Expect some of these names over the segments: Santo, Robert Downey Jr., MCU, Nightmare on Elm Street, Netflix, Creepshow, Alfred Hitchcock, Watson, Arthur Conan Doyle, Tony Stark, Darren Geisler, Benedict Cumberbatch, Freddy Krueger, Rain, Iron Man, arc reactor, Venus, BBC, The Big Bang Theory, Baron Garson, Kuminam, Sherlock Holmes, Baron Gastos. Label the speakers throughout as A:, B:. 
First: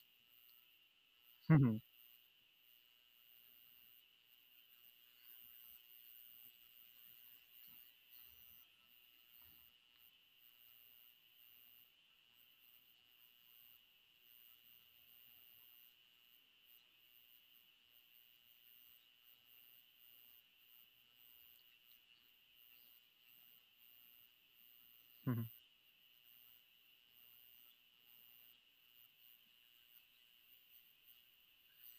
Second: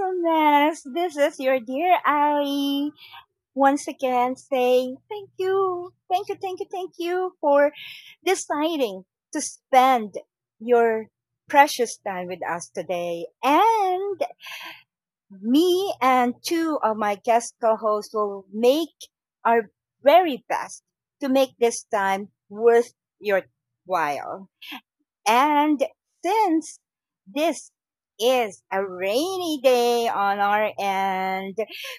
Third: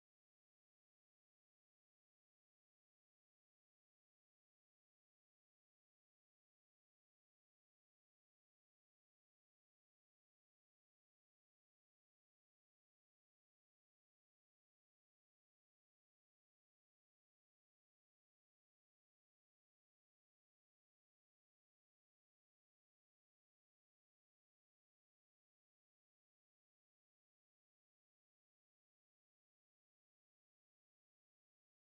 A: awesomeness. This is your
B: Mhm,
A: dear Ali. Once again, saying thank you, thank you, thank you, thank you for deciding to spend your precious time with us today. And me and two of my guest co-hosts will make our very best to make this time worth your while.
B: mhm,
A: And since this is a rainy day on our end,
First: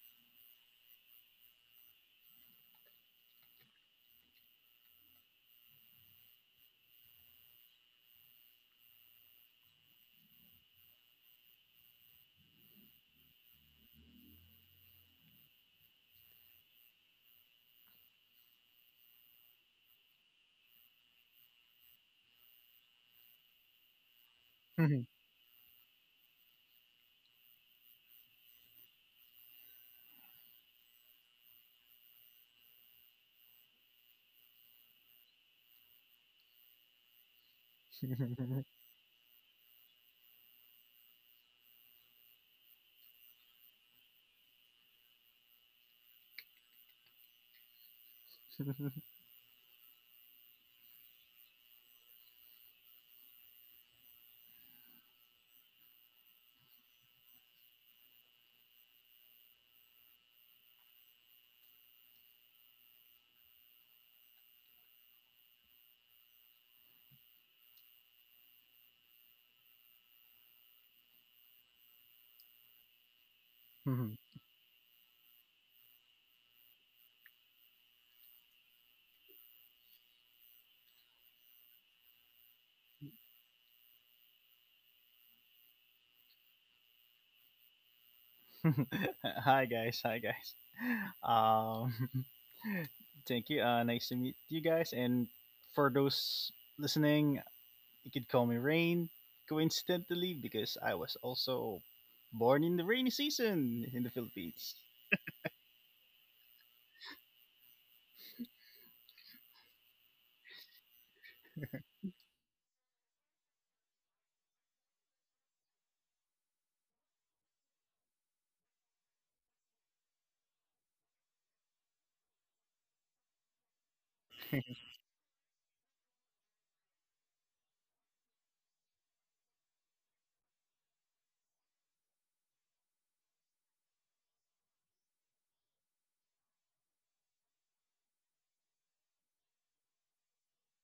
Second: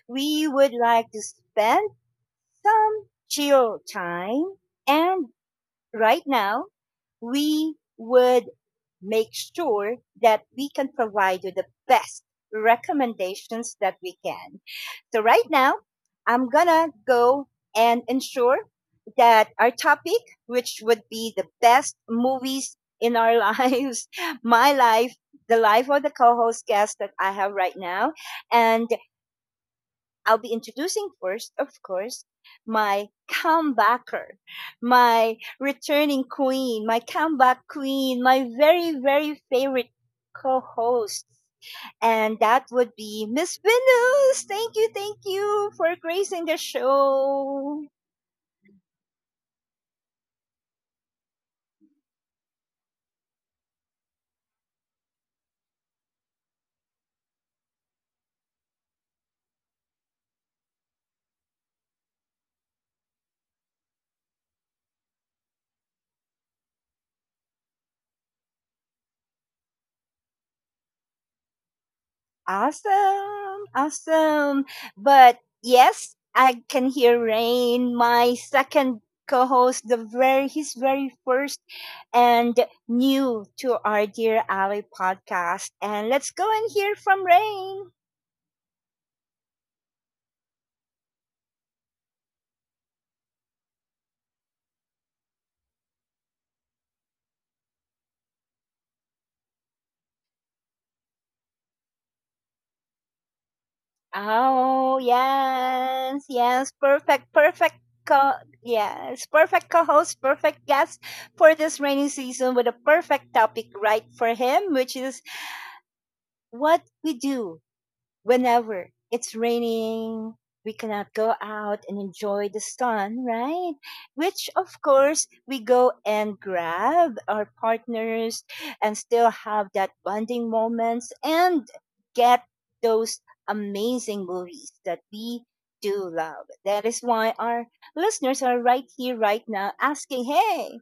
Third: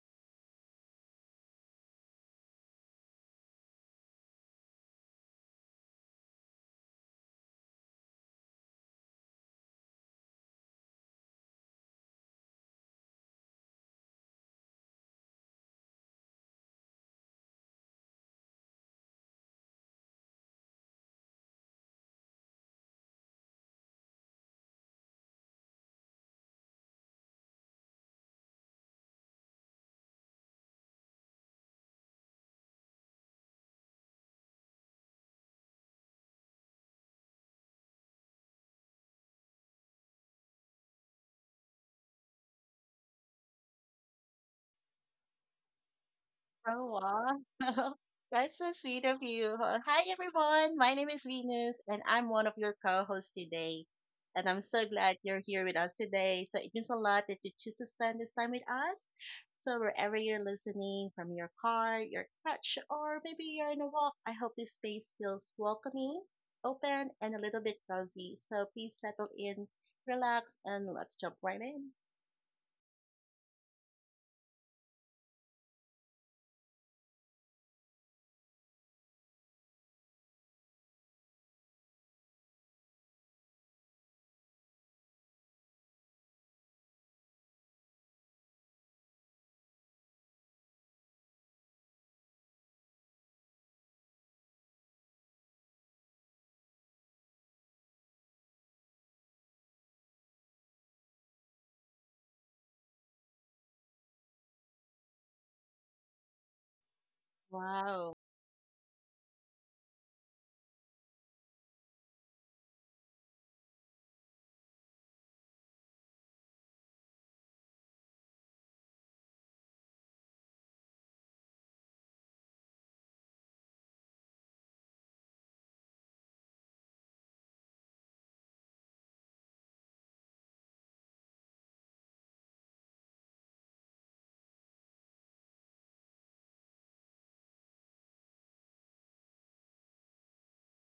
A: we would like to spend some chill time and right now, we would make sure that we can provide you the best recommendations that we can. So, right now, I'm gonna go and ensure that our topic, which would be the best movies in our lives, my
B: mhm.
A: life, the life of the co host guest that I have right now, and I'll be introducing first, of course, my comebacker, my returning queen, my comeback queen, my very, very favorite co host. And that would be Miss Venus. Thank you for gracing the
C: Oh, wow.
A: show.
C: That's so sweet of you. Hi, everyone. My name is Venus, and I'm one of your co hosts today. And I'm so glad you're here with us today. So it means a lot that you choose to spend this time with us. So, wherever you're listening from your car, your couch, or maybe you're in a walk, I hope this space feels welcoming, open, and a little bit cozy. So, please settle in, relax, and let's jump right in.
A: Awesome,
B: Mhm.
A: awesome. But yes, I can hear Rain, my second co-host, the very his very first and new to our Dear Ally podcast. And let's go and hear from Rain.
B: Hi guys, hi guys. Um, thank you. Nice to meet you guys. And for those listening, you could call me Rain coincidentally because I was also born in the rainy season in the Philippines.
A: Oh, yes, yes, perfect, perfect.
C: Wow.
A: Co- yes, perfect co host, perfect guest for this rainy season with a perfect topic right for him, which is what we do whenever it's raining, we cannot go out and enjoy the sun, right? Which, of course, we go and grab our partners and still have that bonding moments and get those amazing movies that we do love. That is why our listeners are right here, right now, asking, hey,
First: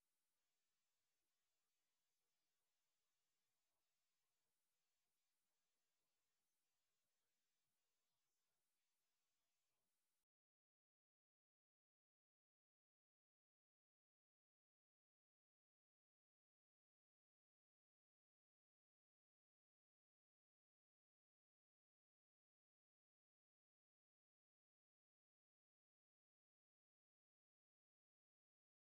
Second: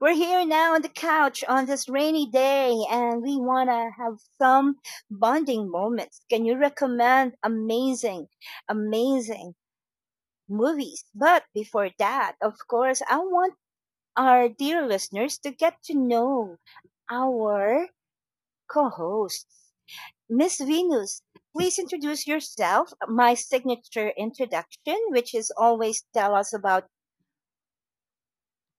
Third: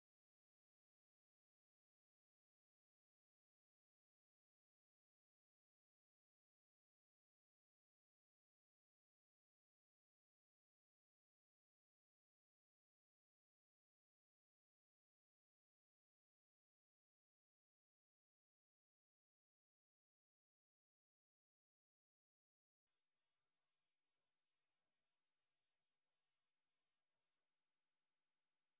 A: we're here now on the couch on this rainy day and we want to have some bonding moments. Can you recommend amazing, amazing movies? But before that, of course, I want our dear listeners to get to know our co hosts. Miss Venus, please introduce yourself, my signature introduction, which is always tell us about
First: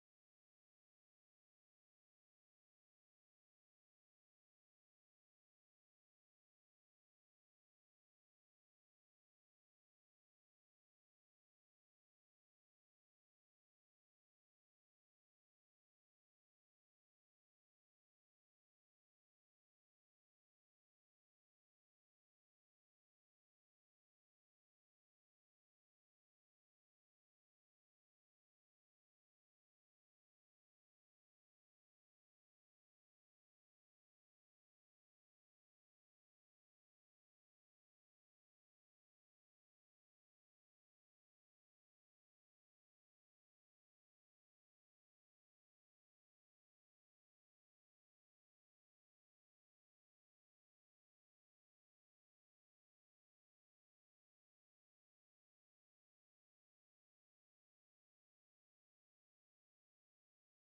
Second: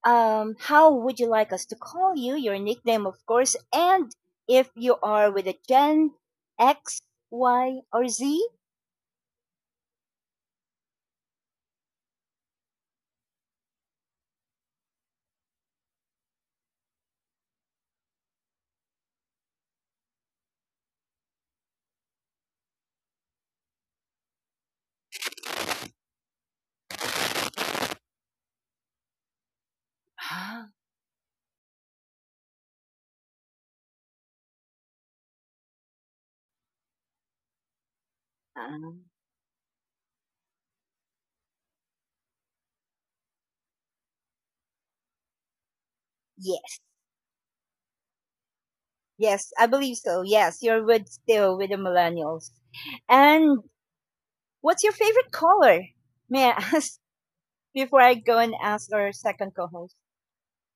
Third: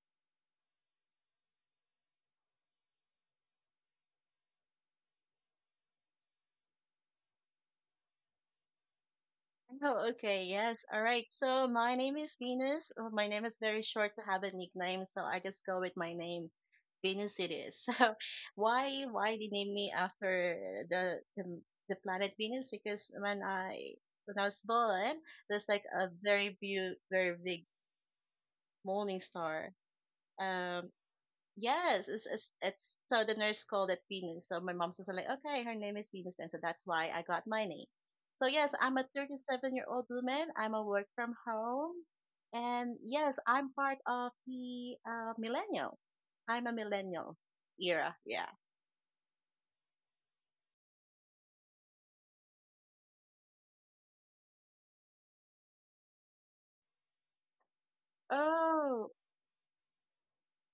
A: how would you like us to call you? Your nickname, of course, and if you are with a Gen X, Y, or Z.
C: Oh, okay. Yes. All right. So my name is Venus. Oh, my name is very short to have a nickname, so I just go with my name. Venus it is. So why they name me after the the, the planet Venus? Because when I was born, there's like a very big morning star. Um, Yes, it's so the nurse called it Venus. So my mom's also like, okay, her name is Venus, and so that's why I got my name. So
A: Ah,
C: yes, I'm
A: um,
C: a 37-year-old woman. I'm a work from home, and yes, I'm part of the millennial. I'm a
A: yes,
C: millennial era. Yeah.
A: yes, I believe so. Yes, you're with still with the millennials. And what's your favorite color? May I ask before I go and ask our
C: Oh
A: second co-host?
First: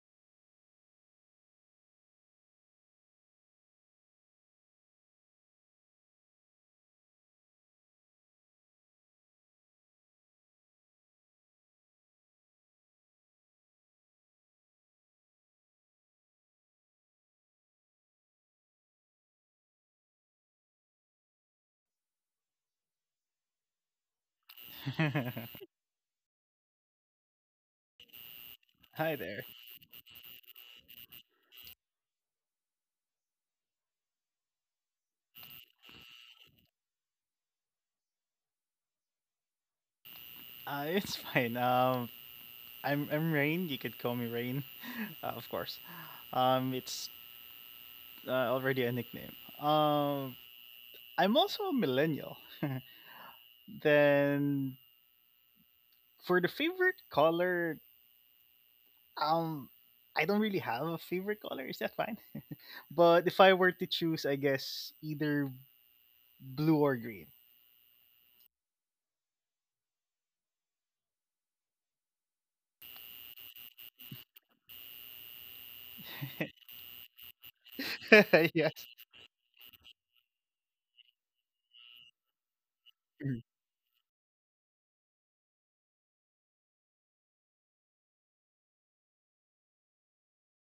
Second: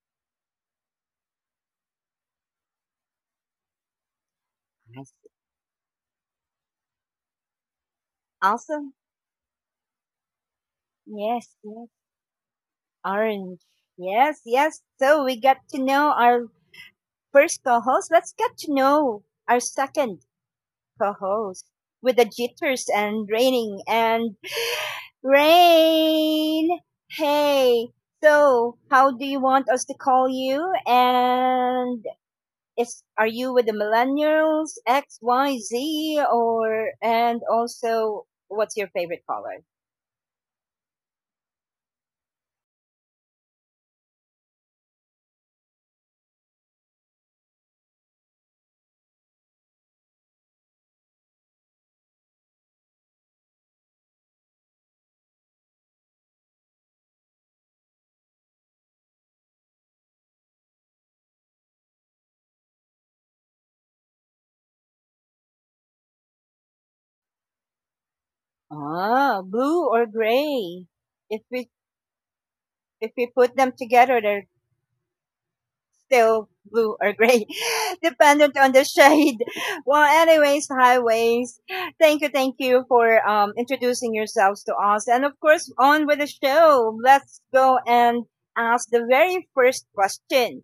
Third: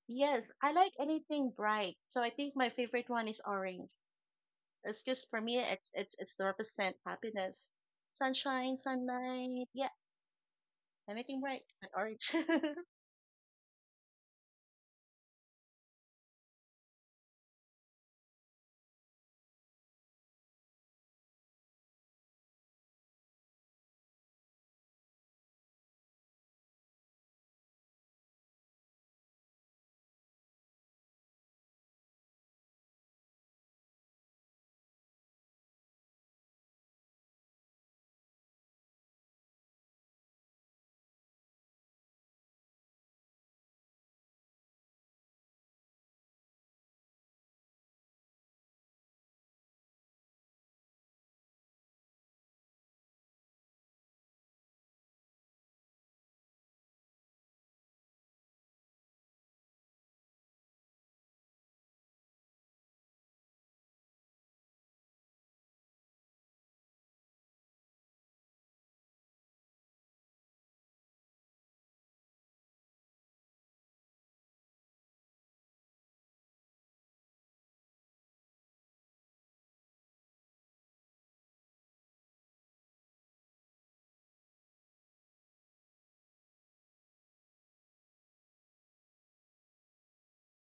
C: yes, I like anything bright. So I think my favorite one is orange. It's
A: Yes.
C: just for me, it's to represent happiness, sunshine,
A: Awesome.
C: sunlight. Yeah, anything
A: Yes,
C: bright,
A: yes.
C: and orange.
A: Orange. Yes, yes. So we got to know our first co-host. Let's get to know our second co-host with the jitters and raining and rain. Hey, so how
B: Hi
A: do you
B: there.
A: want us to call you? And is are you with the millennials, X, Y, Z, or and also what's your favorite color?
B: It's fine. I'm Rain. You could call me Rain, of course. It's already a nickname. Um, I'm also a millennial. Then for the favorite color, um, I don't really have a favorite color. Is that fine? But if I were to choose, I guess either blue or green.
A: Ah, blue or gray. If we if we put them together, they're still blue or gray, dependent on the
B: Yes.
A: shade. Well, anyways, highways. Thank you for introducing yourselves to us, and of course, on with the show. Let's go and ask the very first question.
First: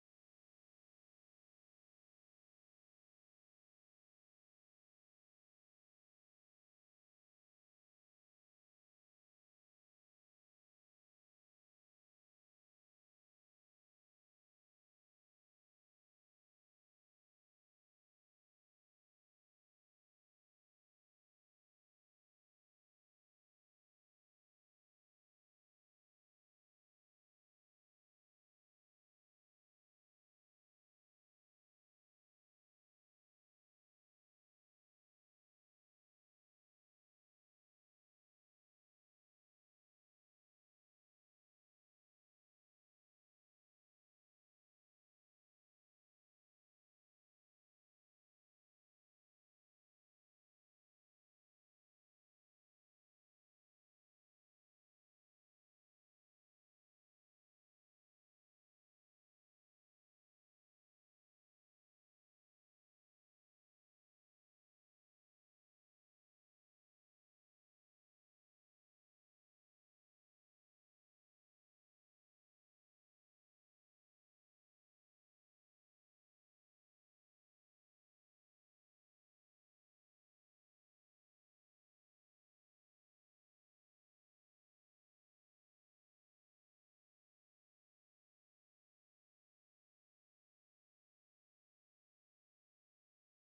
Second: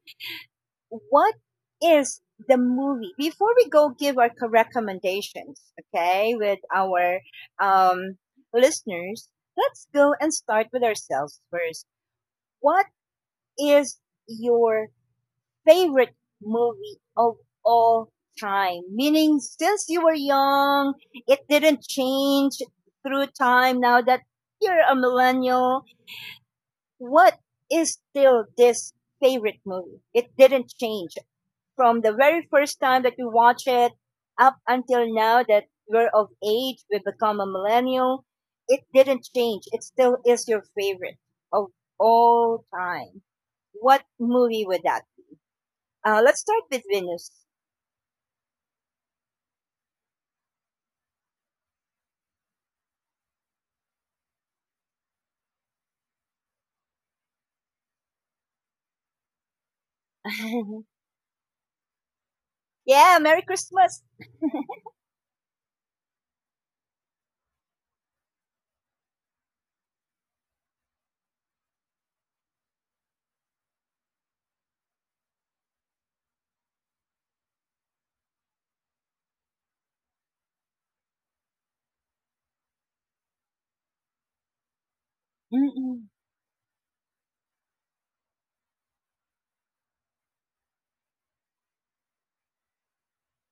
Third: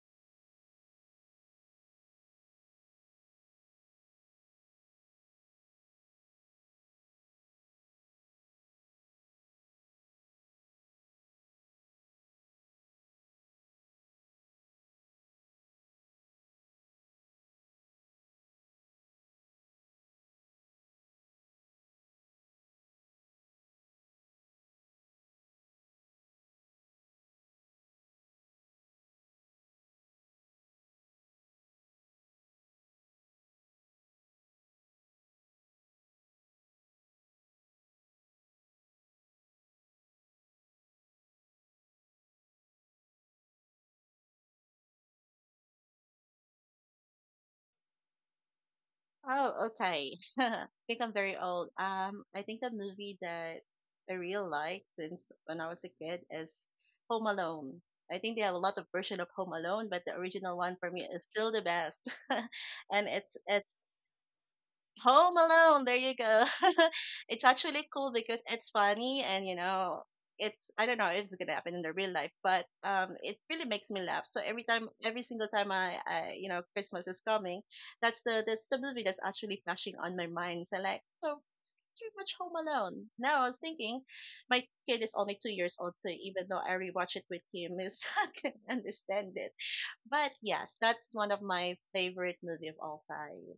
A: What is the movie? Before we go, give our co- recommendations, okay, with our um, listeners. Let's go and start with ourselves first. What is your favorite movie of all time? Meaning, since you were young, it didn't change through time. Now that you're a millennial, what is still this favorite movie? It didn't change from the very first time that you watch it up until now that we're of age, we become a millennial. It didn't change. It still is your favorite of all time. What movie would that let's start with Venus.
C: Oh, okay. I think I'm very old. I think a movie that I really like since when I was a kid is Home Alone. I think they have a lot of version of Home Alone, but the original one for me is still the best. And
A: Yeah,
C: it's
A: Merry
C: it's
A: Christmas.
C: Home Alone. There you go. It's actually cool because it's funny and you know it's, I don't know if it's gonna happen in the real life, but it really makes me laugh. So every time, every single time I you know Christmas is coming, that's the movie that's actually flashing on my mind. So like oh. It's pretty much Home Alone. Now I was thinking, my kid is only 2 years old, so
A: Mm-mm.
C: even though I rewatch it with him, he's not gonna understand it. But yes, that's one of my favorite movie of all time.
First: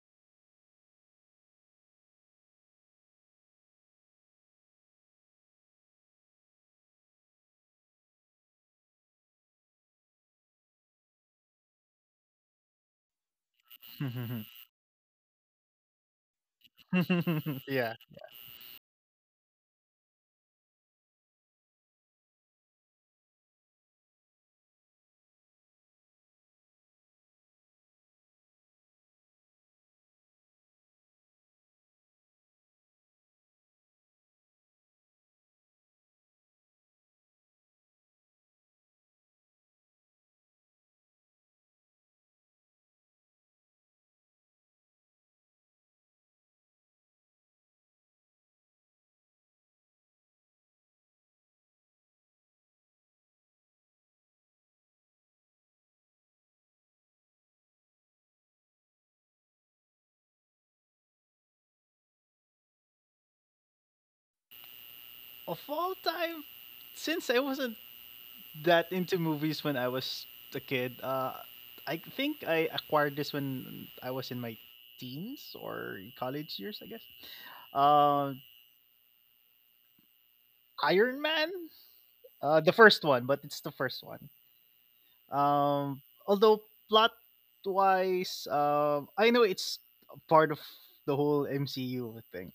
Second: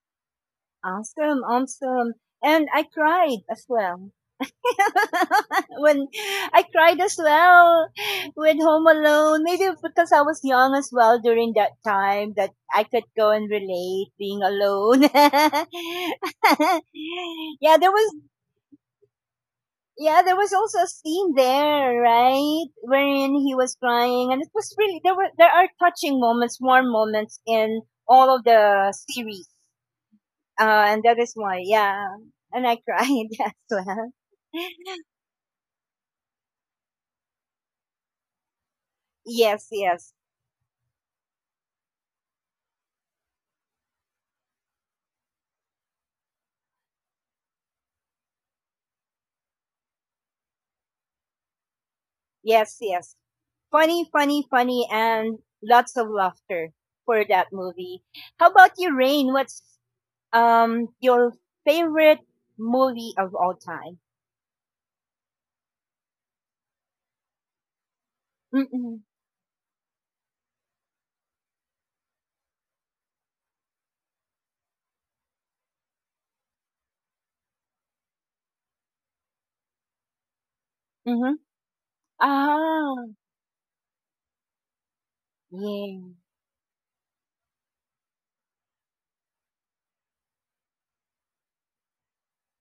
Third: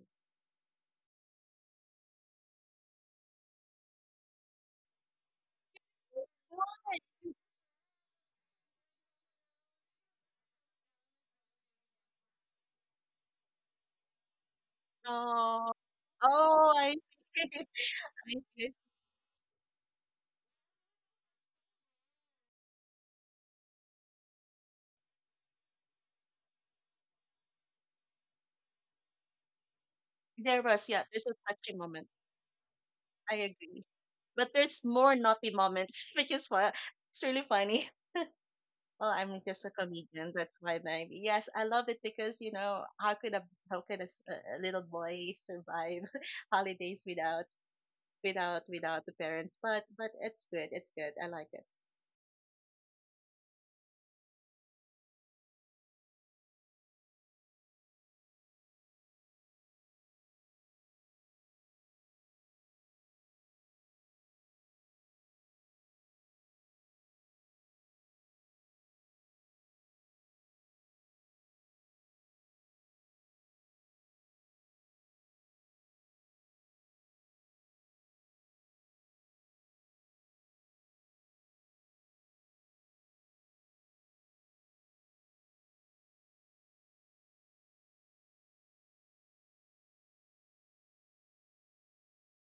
A: Awesome, awesome. And I cried as well. when I cried as well when Home Alone, maybe because I was young as well during that time that I could go and relate being alone.
C: Oh. Oh, I see.
A: yeah, there
B: Yeah.
A: was
C: I see.
A: Yeah, there was also a scene there, right, wherein he was crying, and it was really there are touching moments, warm moments in all of the series,
C: There was,
A: and
C: yeah,
A: that
C: there's
A: is
C: a
A: why,
C: touching
A: yeah,
C: moment.
A: and I cried
C: I
A: as
C: agree.
A: well.
C: But there's more naughty moments, which is what it's really funny. Well, I'm
A: Yes,
C: just a
A: yes,
C: comedian, that's why maybe. Yes, I love it because, you know, how could a little boy survive holidays without without the parents? But it's good, it's good. I like it.
A: yes, yes. Funny, funny, funny, and lots of laughter for that movie. How about you, Rain? What's your favorite movie of all time?
B: Of all time, since I wasn't that
A: Mm-mm,
B: into movies when I was a kid, I think I acquired this when I was in my teens or college years, I guess. Uh, Iron
A: mm-hmm.
B: Man. The
A: Ah.
B: first one, but it's the first one.
A: Yeah.
B: Um, Although plot wise, I know it's part of the whole MCU thing,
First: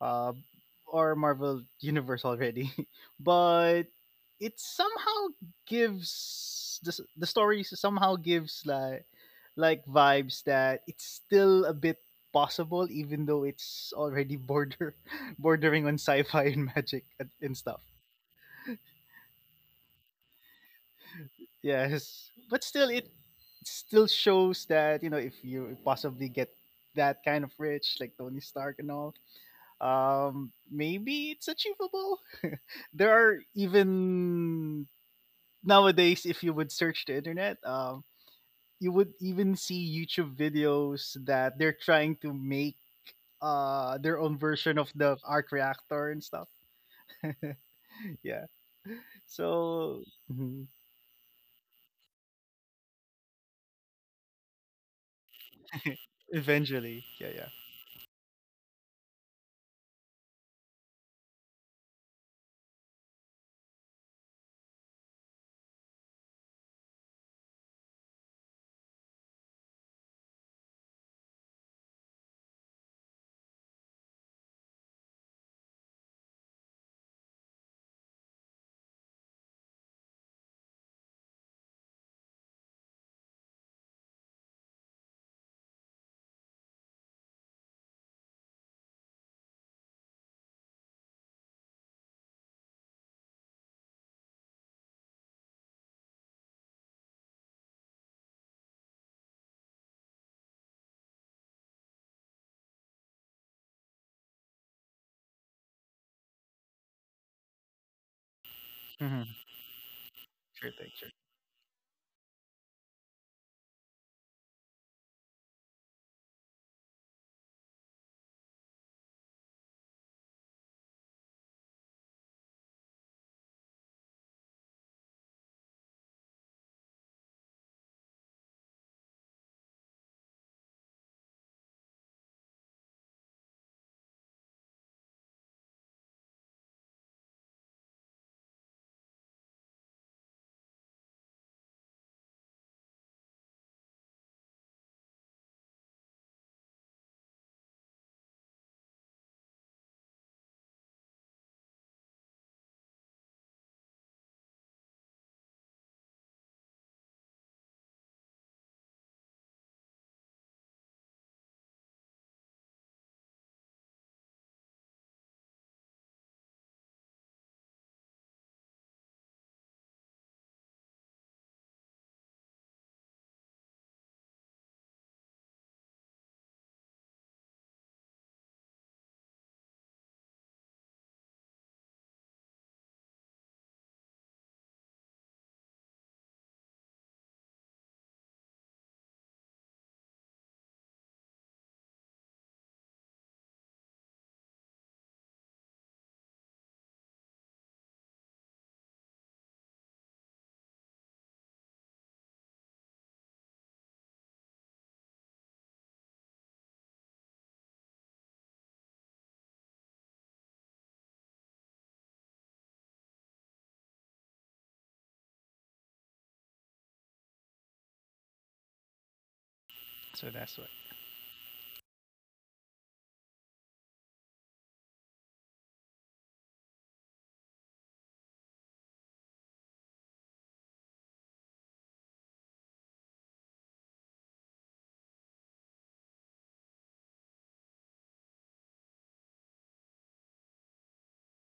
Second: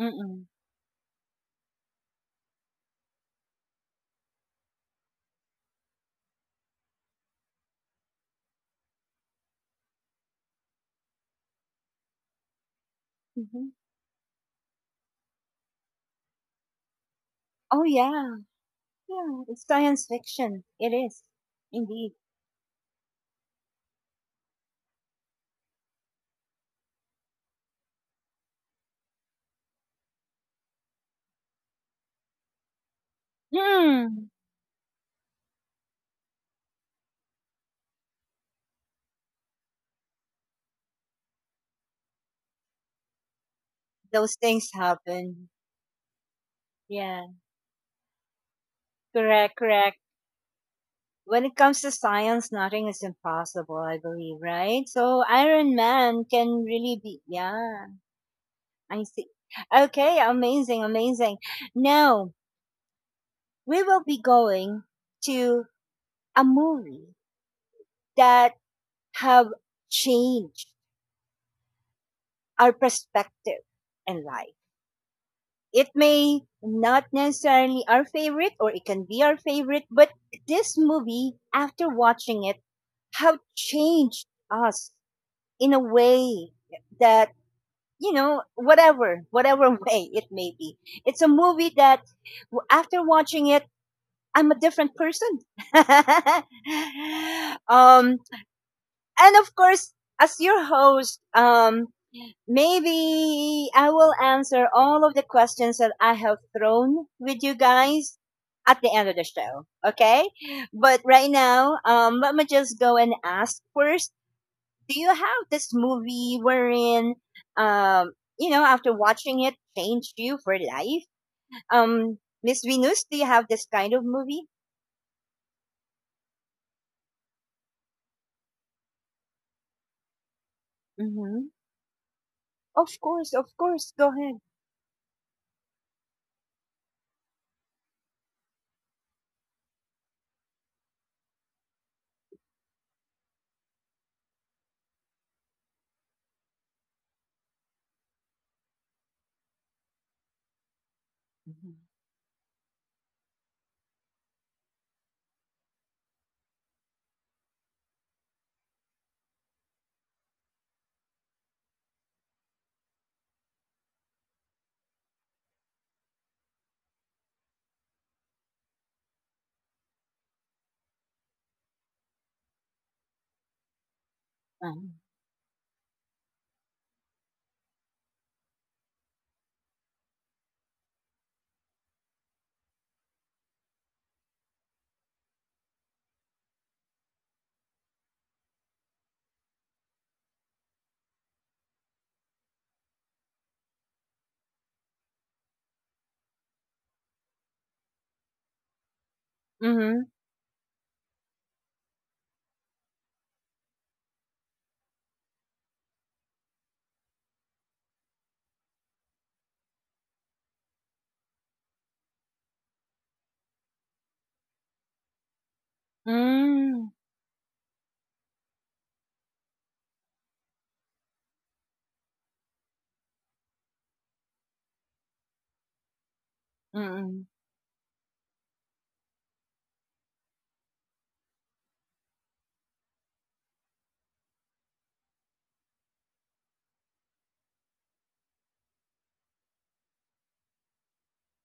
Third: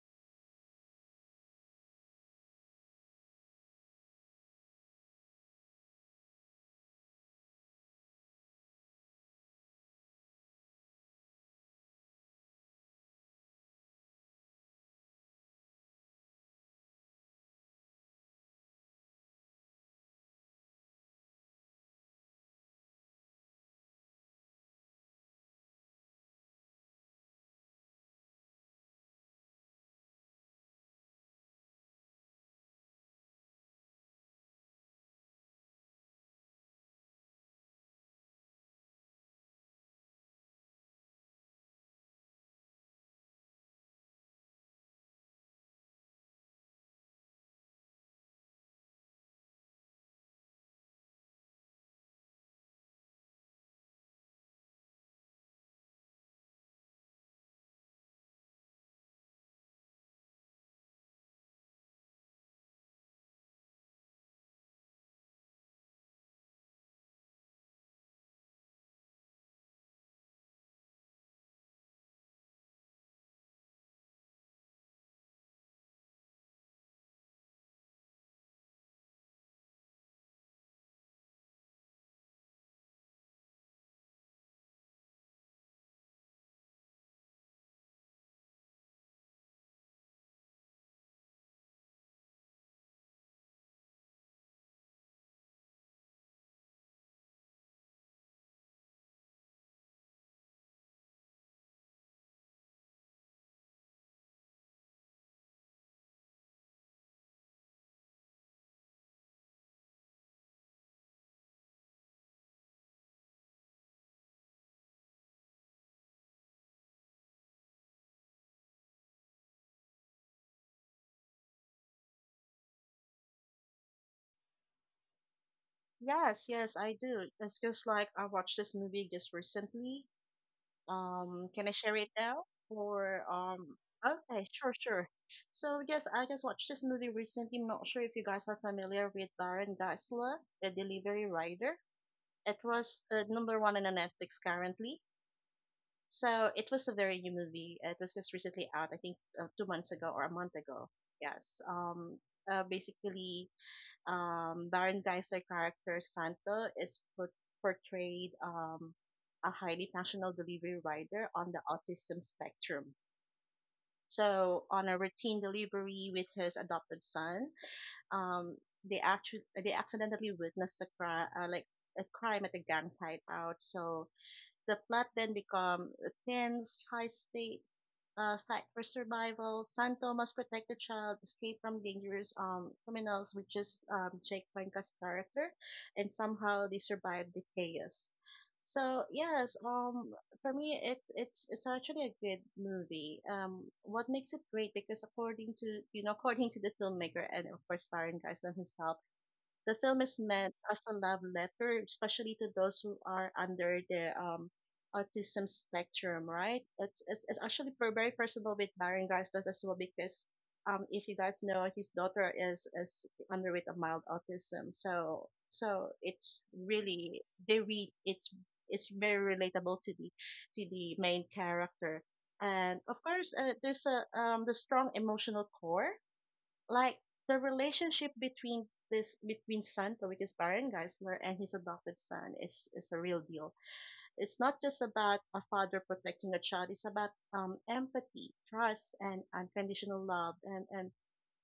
B: uh,
A: Mm-mm.
B: or Marvel Universe already, but it somehow gives the story somehow gives like vibes that it's still a bit possible even though
A: Mhm.
B: it's already border bordering on sci-fi and magic and stuff.
A: Oh, yeah. Yeah, it's science fiction. It is. Indeed.
B: Yes, but still, it still shows that you know if you possibly get that kind of rich, like Tony Stark and all, maybe it's achievable. There are
A: Mm.
B: even nowadays, if you would search the internet, you would even see YouTube videos that they're trying to make their
A: Those
B: own
A: things
B: version of the arc
A: happen.
B: reactor and stuff.
A: Yeah.
B: Yeah.
A: Correct, correct.
B: So mhm,
A: When it comes to science, nothing is impossible, I believe, right? So Iron Man can really
B: eventually,
A: be,
B: yeah, yeah.
A: yeah, I see. Okay, amazing, amazing. Now, we will be going to a movie that have changed our perspective in life. It may not necessarily our favorite or it can be our favorite but this movie after watching it have changed us in a way that you know whatever way it may be it's a movie that w- after watching it I'm a different person. um and of course as your host maybe I will answer all of the questions that I have thrown with you guys at the end of
B: Mhm.
A: the show. Okay?
B: Sure thing,
A: But
B: sure.
A: right now, let me just go and ask first. Do you have this movie wherein, um, you know, after watching it, changed you for life? Miss Venus, do you have this kind of movie?
C: Yes, yes, I do. It's just like I watched this movie just recently.
A: Mm-hmm.
C: Can I share it now?
A: Of
C: Or
A: course, of course. Go ahead.
C: Okay, sure. So yes, I just watched this movie recently. I'm not sure if you guys are familiar with Darren Geisler, the delivery rider. It was number one on the Netflix currently. So it was a very new movie. It was just recently out, I think, 2 months ago or a month ago. Yes.
A: Mm-hmm.
C: Basically, Barangay's character Santo is portrayed a highly functional delivery rider on the autism spectrum. So on a routine delivery with his adopted son, um, they accidentally witnessed a crime, like a crime at the gang's hideout. So the plot then becomes a tense, high-stake fight for survival. Santo must protect the child, escape from dangerous criminals, which is Jake Cuenca's character, and somehow they survive the chaos. So yes, for me, it's actually a good movie. What makes it great because according to you know according to the filmmaker and of course Baron Garson himself, the
A: Mm-hmm.
C: film is meant as a love letter, especially to those who are under the autism spectrum, right? It's actually very personal with Baron Gastos as well because if you guys know, his daughter is underweight of mild autism. So so it's
A: Mm-hmm.
C: really they read it's very relatable to the
B: So that's why.
C: main character. And of course, there's a the strong emotional core like
A: Mm-hmm.
C: the relationship between Santo, which is Baron Geisler, and his adopted son is a real deal. It's not just about a father protecting a child. It's about empathy, trust, and unconditional love. And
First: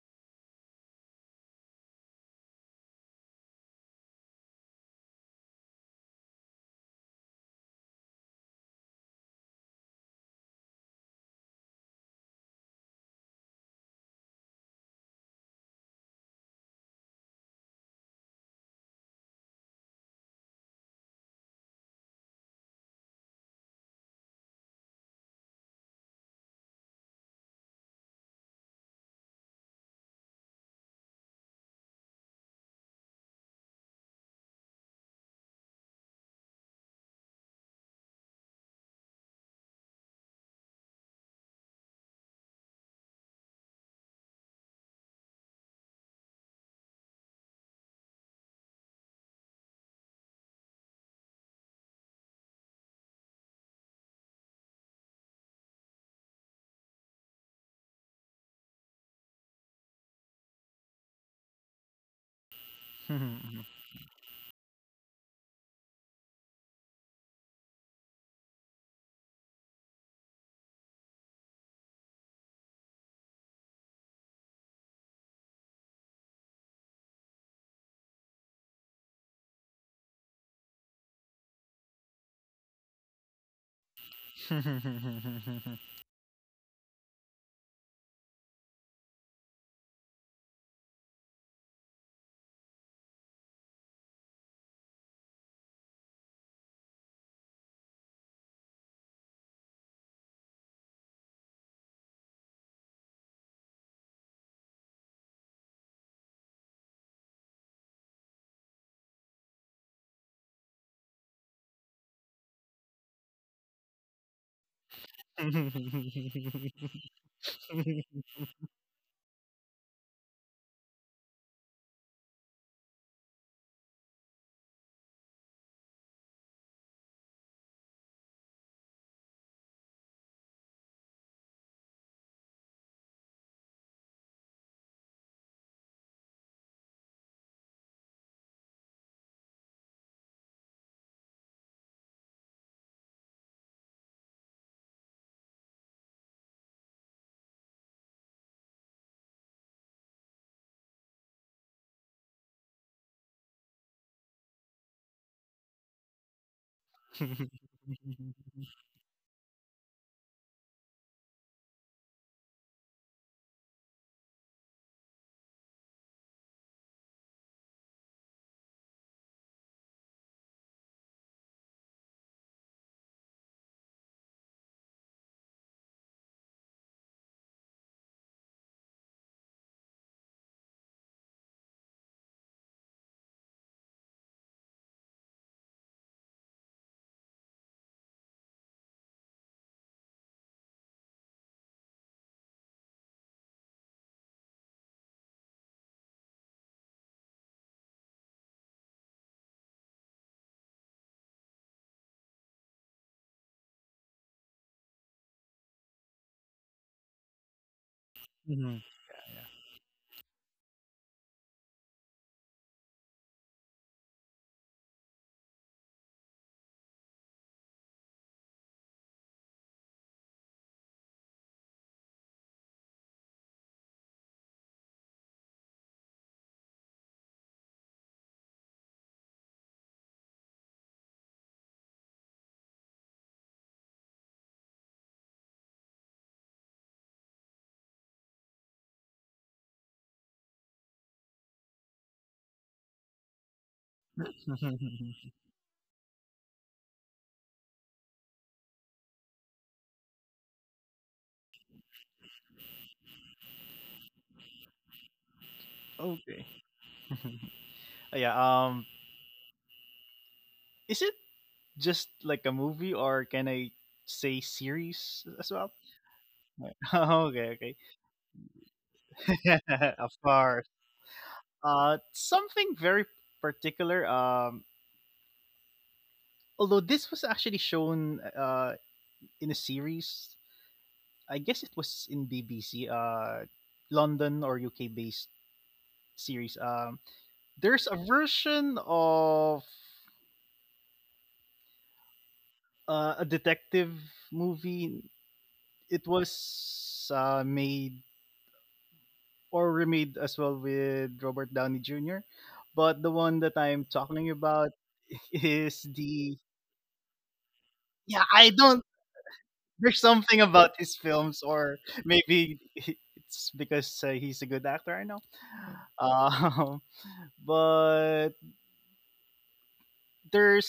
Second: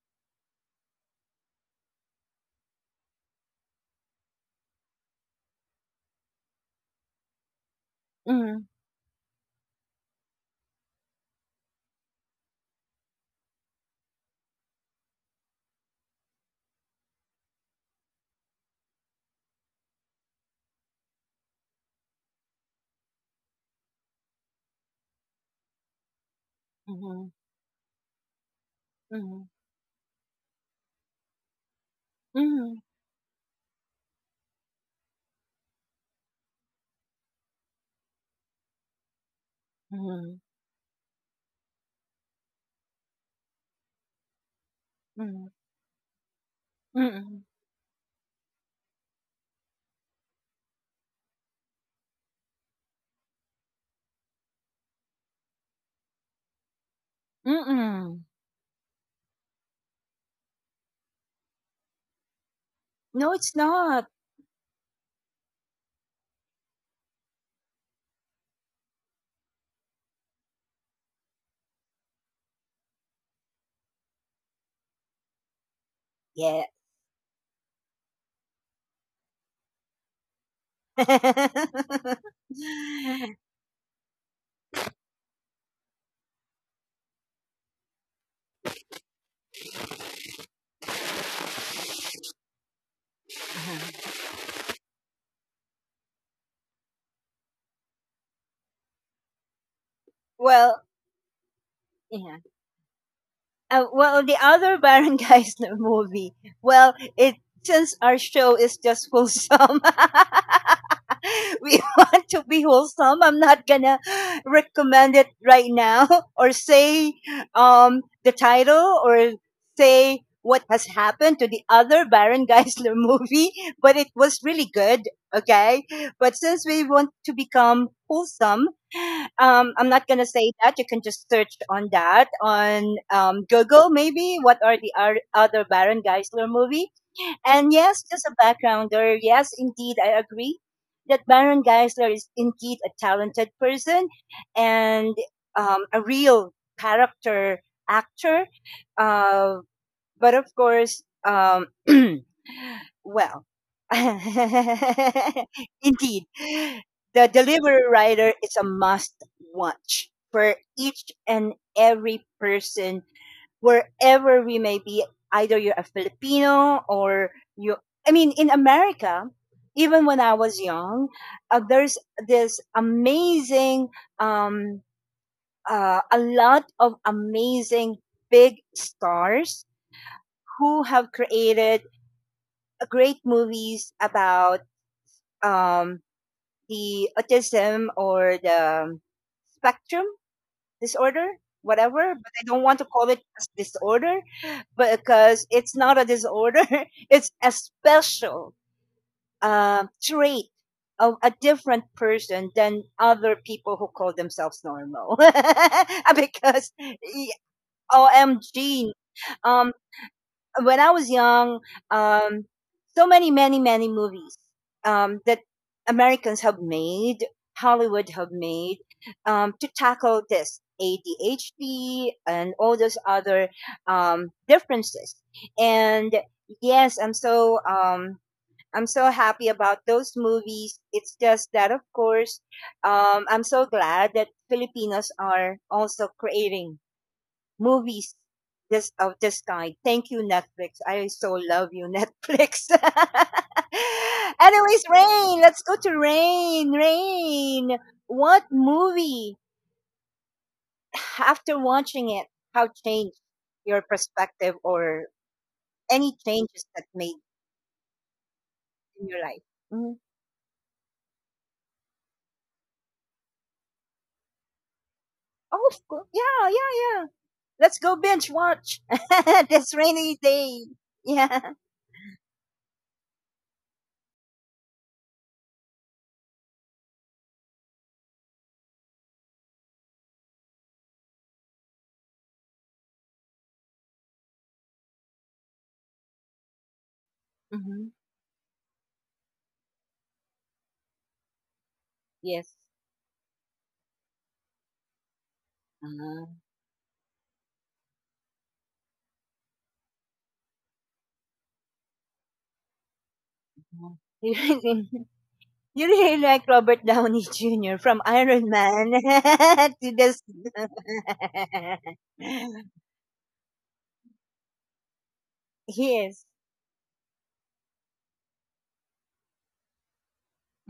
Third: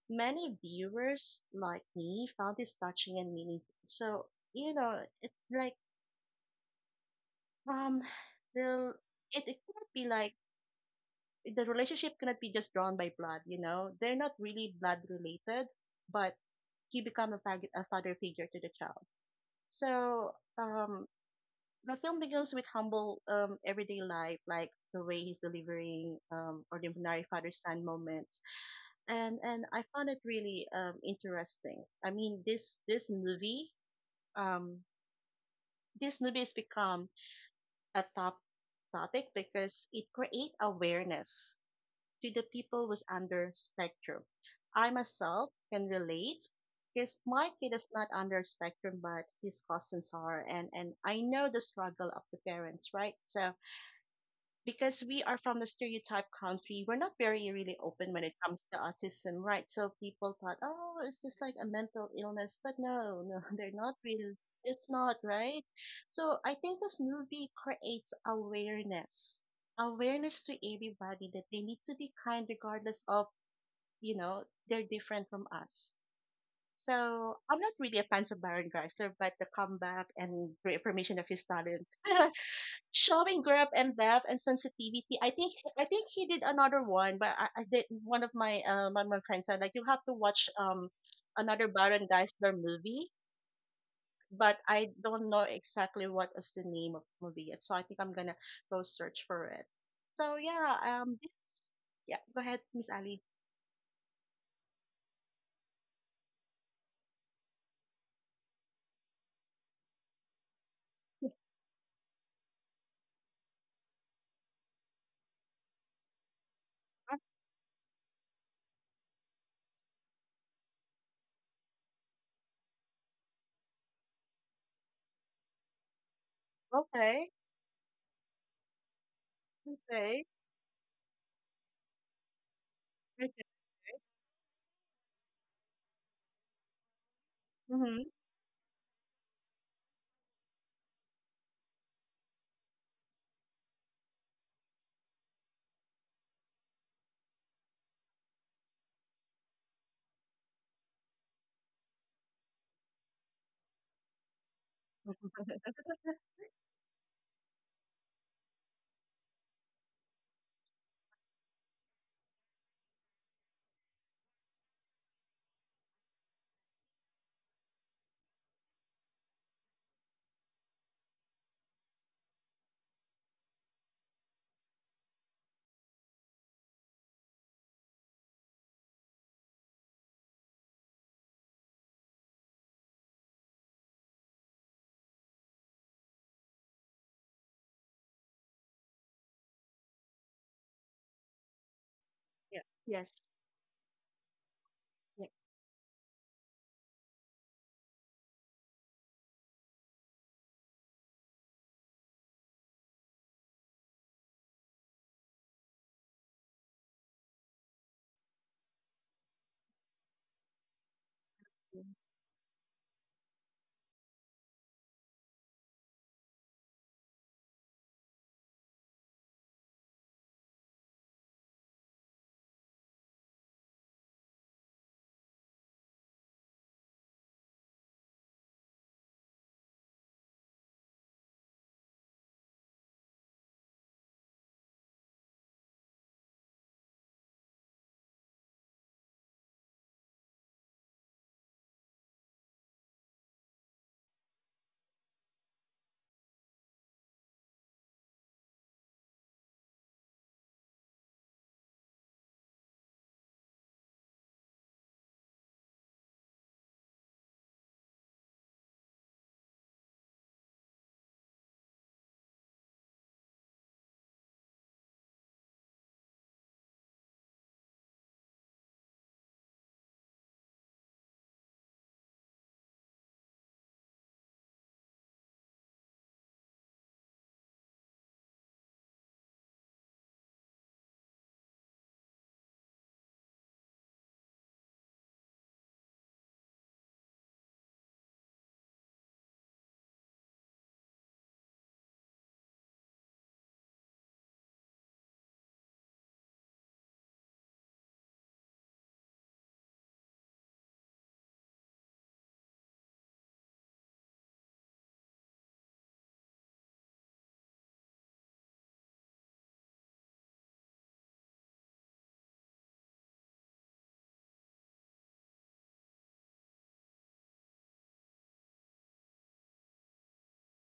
C: many viewers like me found this touching and meaningful. So you know, it's like um, the it it cannot be like the relationship cannot be just drawn by blood. You know, they're not really blood related, but you become a father figure to the child. So um, the film begins with humble everyday life, like the way he's delivering ordinary
A: Mm-hmm.
C: father-son moments,
A: Mm-hmm.
C: and I found it really interesting. I mean, this
A: Mhm,
C: this movie, um, this movie has become a top topic because it
A: mhm,
C: creates awareness to the people with under spectrum. I myself can relate because
A: mhm,
C: my kid is not under spectrum, but his cousins are, and I know the struggle of the parents, right? So because we are from the stereotype country, we're not very
A: mm,
C: really open when
A: mm.
C: it comes to autism, right? So people thought, oh, it's just like a mental illness, but no,
B: Okay.
A: No,
C: no,
A: it's
C: they're not
A: not.
C: really. It's not right. So I think this movie creates awareness, awareness to everybody that they need to be kind regardless of you know they're different from us.
A: Yeah.
C: So I'm not really a fan of Baron Geisler, but the comeback and reaffirmation of his talent showing grip and depth and sensitivity. I think he did another one, but I did one of my friends said like you have to watch another Baron Geisler movie,
A: Uh-huh.
C: but I don't know exactly what is the name of the movie yet. So I think I'm gonna go search for it. So yeah,
A: Well,
C: this yeah,
A: yeah.
C: go ahead, Miss Ali.
A: Well, the other Barangay's movie. Well, it since our show is just full sum. we want to be wholesome. I'm not gonna recommend it right now or say
C: Ah,
A: the title or say what has happened to the other Baron Geisler movie, but it was really good. Okay. But since we want
C: Okay.
A: to become wholesome, I'm not gonna
C: Okay.
A: say that. You can just search on that on
C: Okay.
A: Google, maybe. What are the ar- other Baron Geisler movie? And yes,
C: Mm-hmm.
A: just a backgrounder. Yes, indeed, I agree that Baron Geisler is indeed a talented person and a real character actor. Uh, but of course, well, indeed, the delivery rider is a must watch for each and every person wherever we may be, either you're a Filipino or you, I mean, in America, even when I was young, there's this amazing, um, a lot of amazing big stars who have created great movies about um, the autism or the spectrum disorder, whatever. But I don't
C: Yeah.
A: want to call
C: Yes.
A: it as disorder
C: Yes.
A: because it's not a disorder. It's a special trait of a different person than other people who call themselves normal. because y- OMG, um, when I was young, um, so many, many, many movies that Americans have made, Hollywood have made, to tackle this ADHD and all those other differences. And yes, I'm so happy about those movies. It's just that, of course, I'm so glad that Filipinos are also creating movies this of this kind. Thank you, Netflix. I so love you, Netflix. Anyways, Rain, let's go to Rain. Rain, what movie after watching it, how changed your perspective or any changes that made
B: Yeah,
A: in your life? Mhm.
B: is it just like a movie or can I say series as
A: Oh,
B: well?
A: of course. Yeah,
B: Right.
A: yeah, yeah.
B: Okay, okay.
A: Let's go binge watch this
B: Of
A: rainy day.
B: course.
A: Yeah.
B: Uh, something very particular, although this was actually shown in a series. I guess it was in BBC, London or UK based series. There's
A: Hmm.
B: a version of
A: Yes.
B: a detective movie. It
A: Uh-huh.
B: was made or remade as well with Robert Downey Jr. But the one that I'm talking about is
A: You really
B: the
A: like Robert Downey Jr. from
B: yeah.
A: Iron
B: I don't.
A: Man to
B: There's
A: this.
B: something about his films, or maybe it's because he's a good actor. I know.
A: he is.
B: Um, but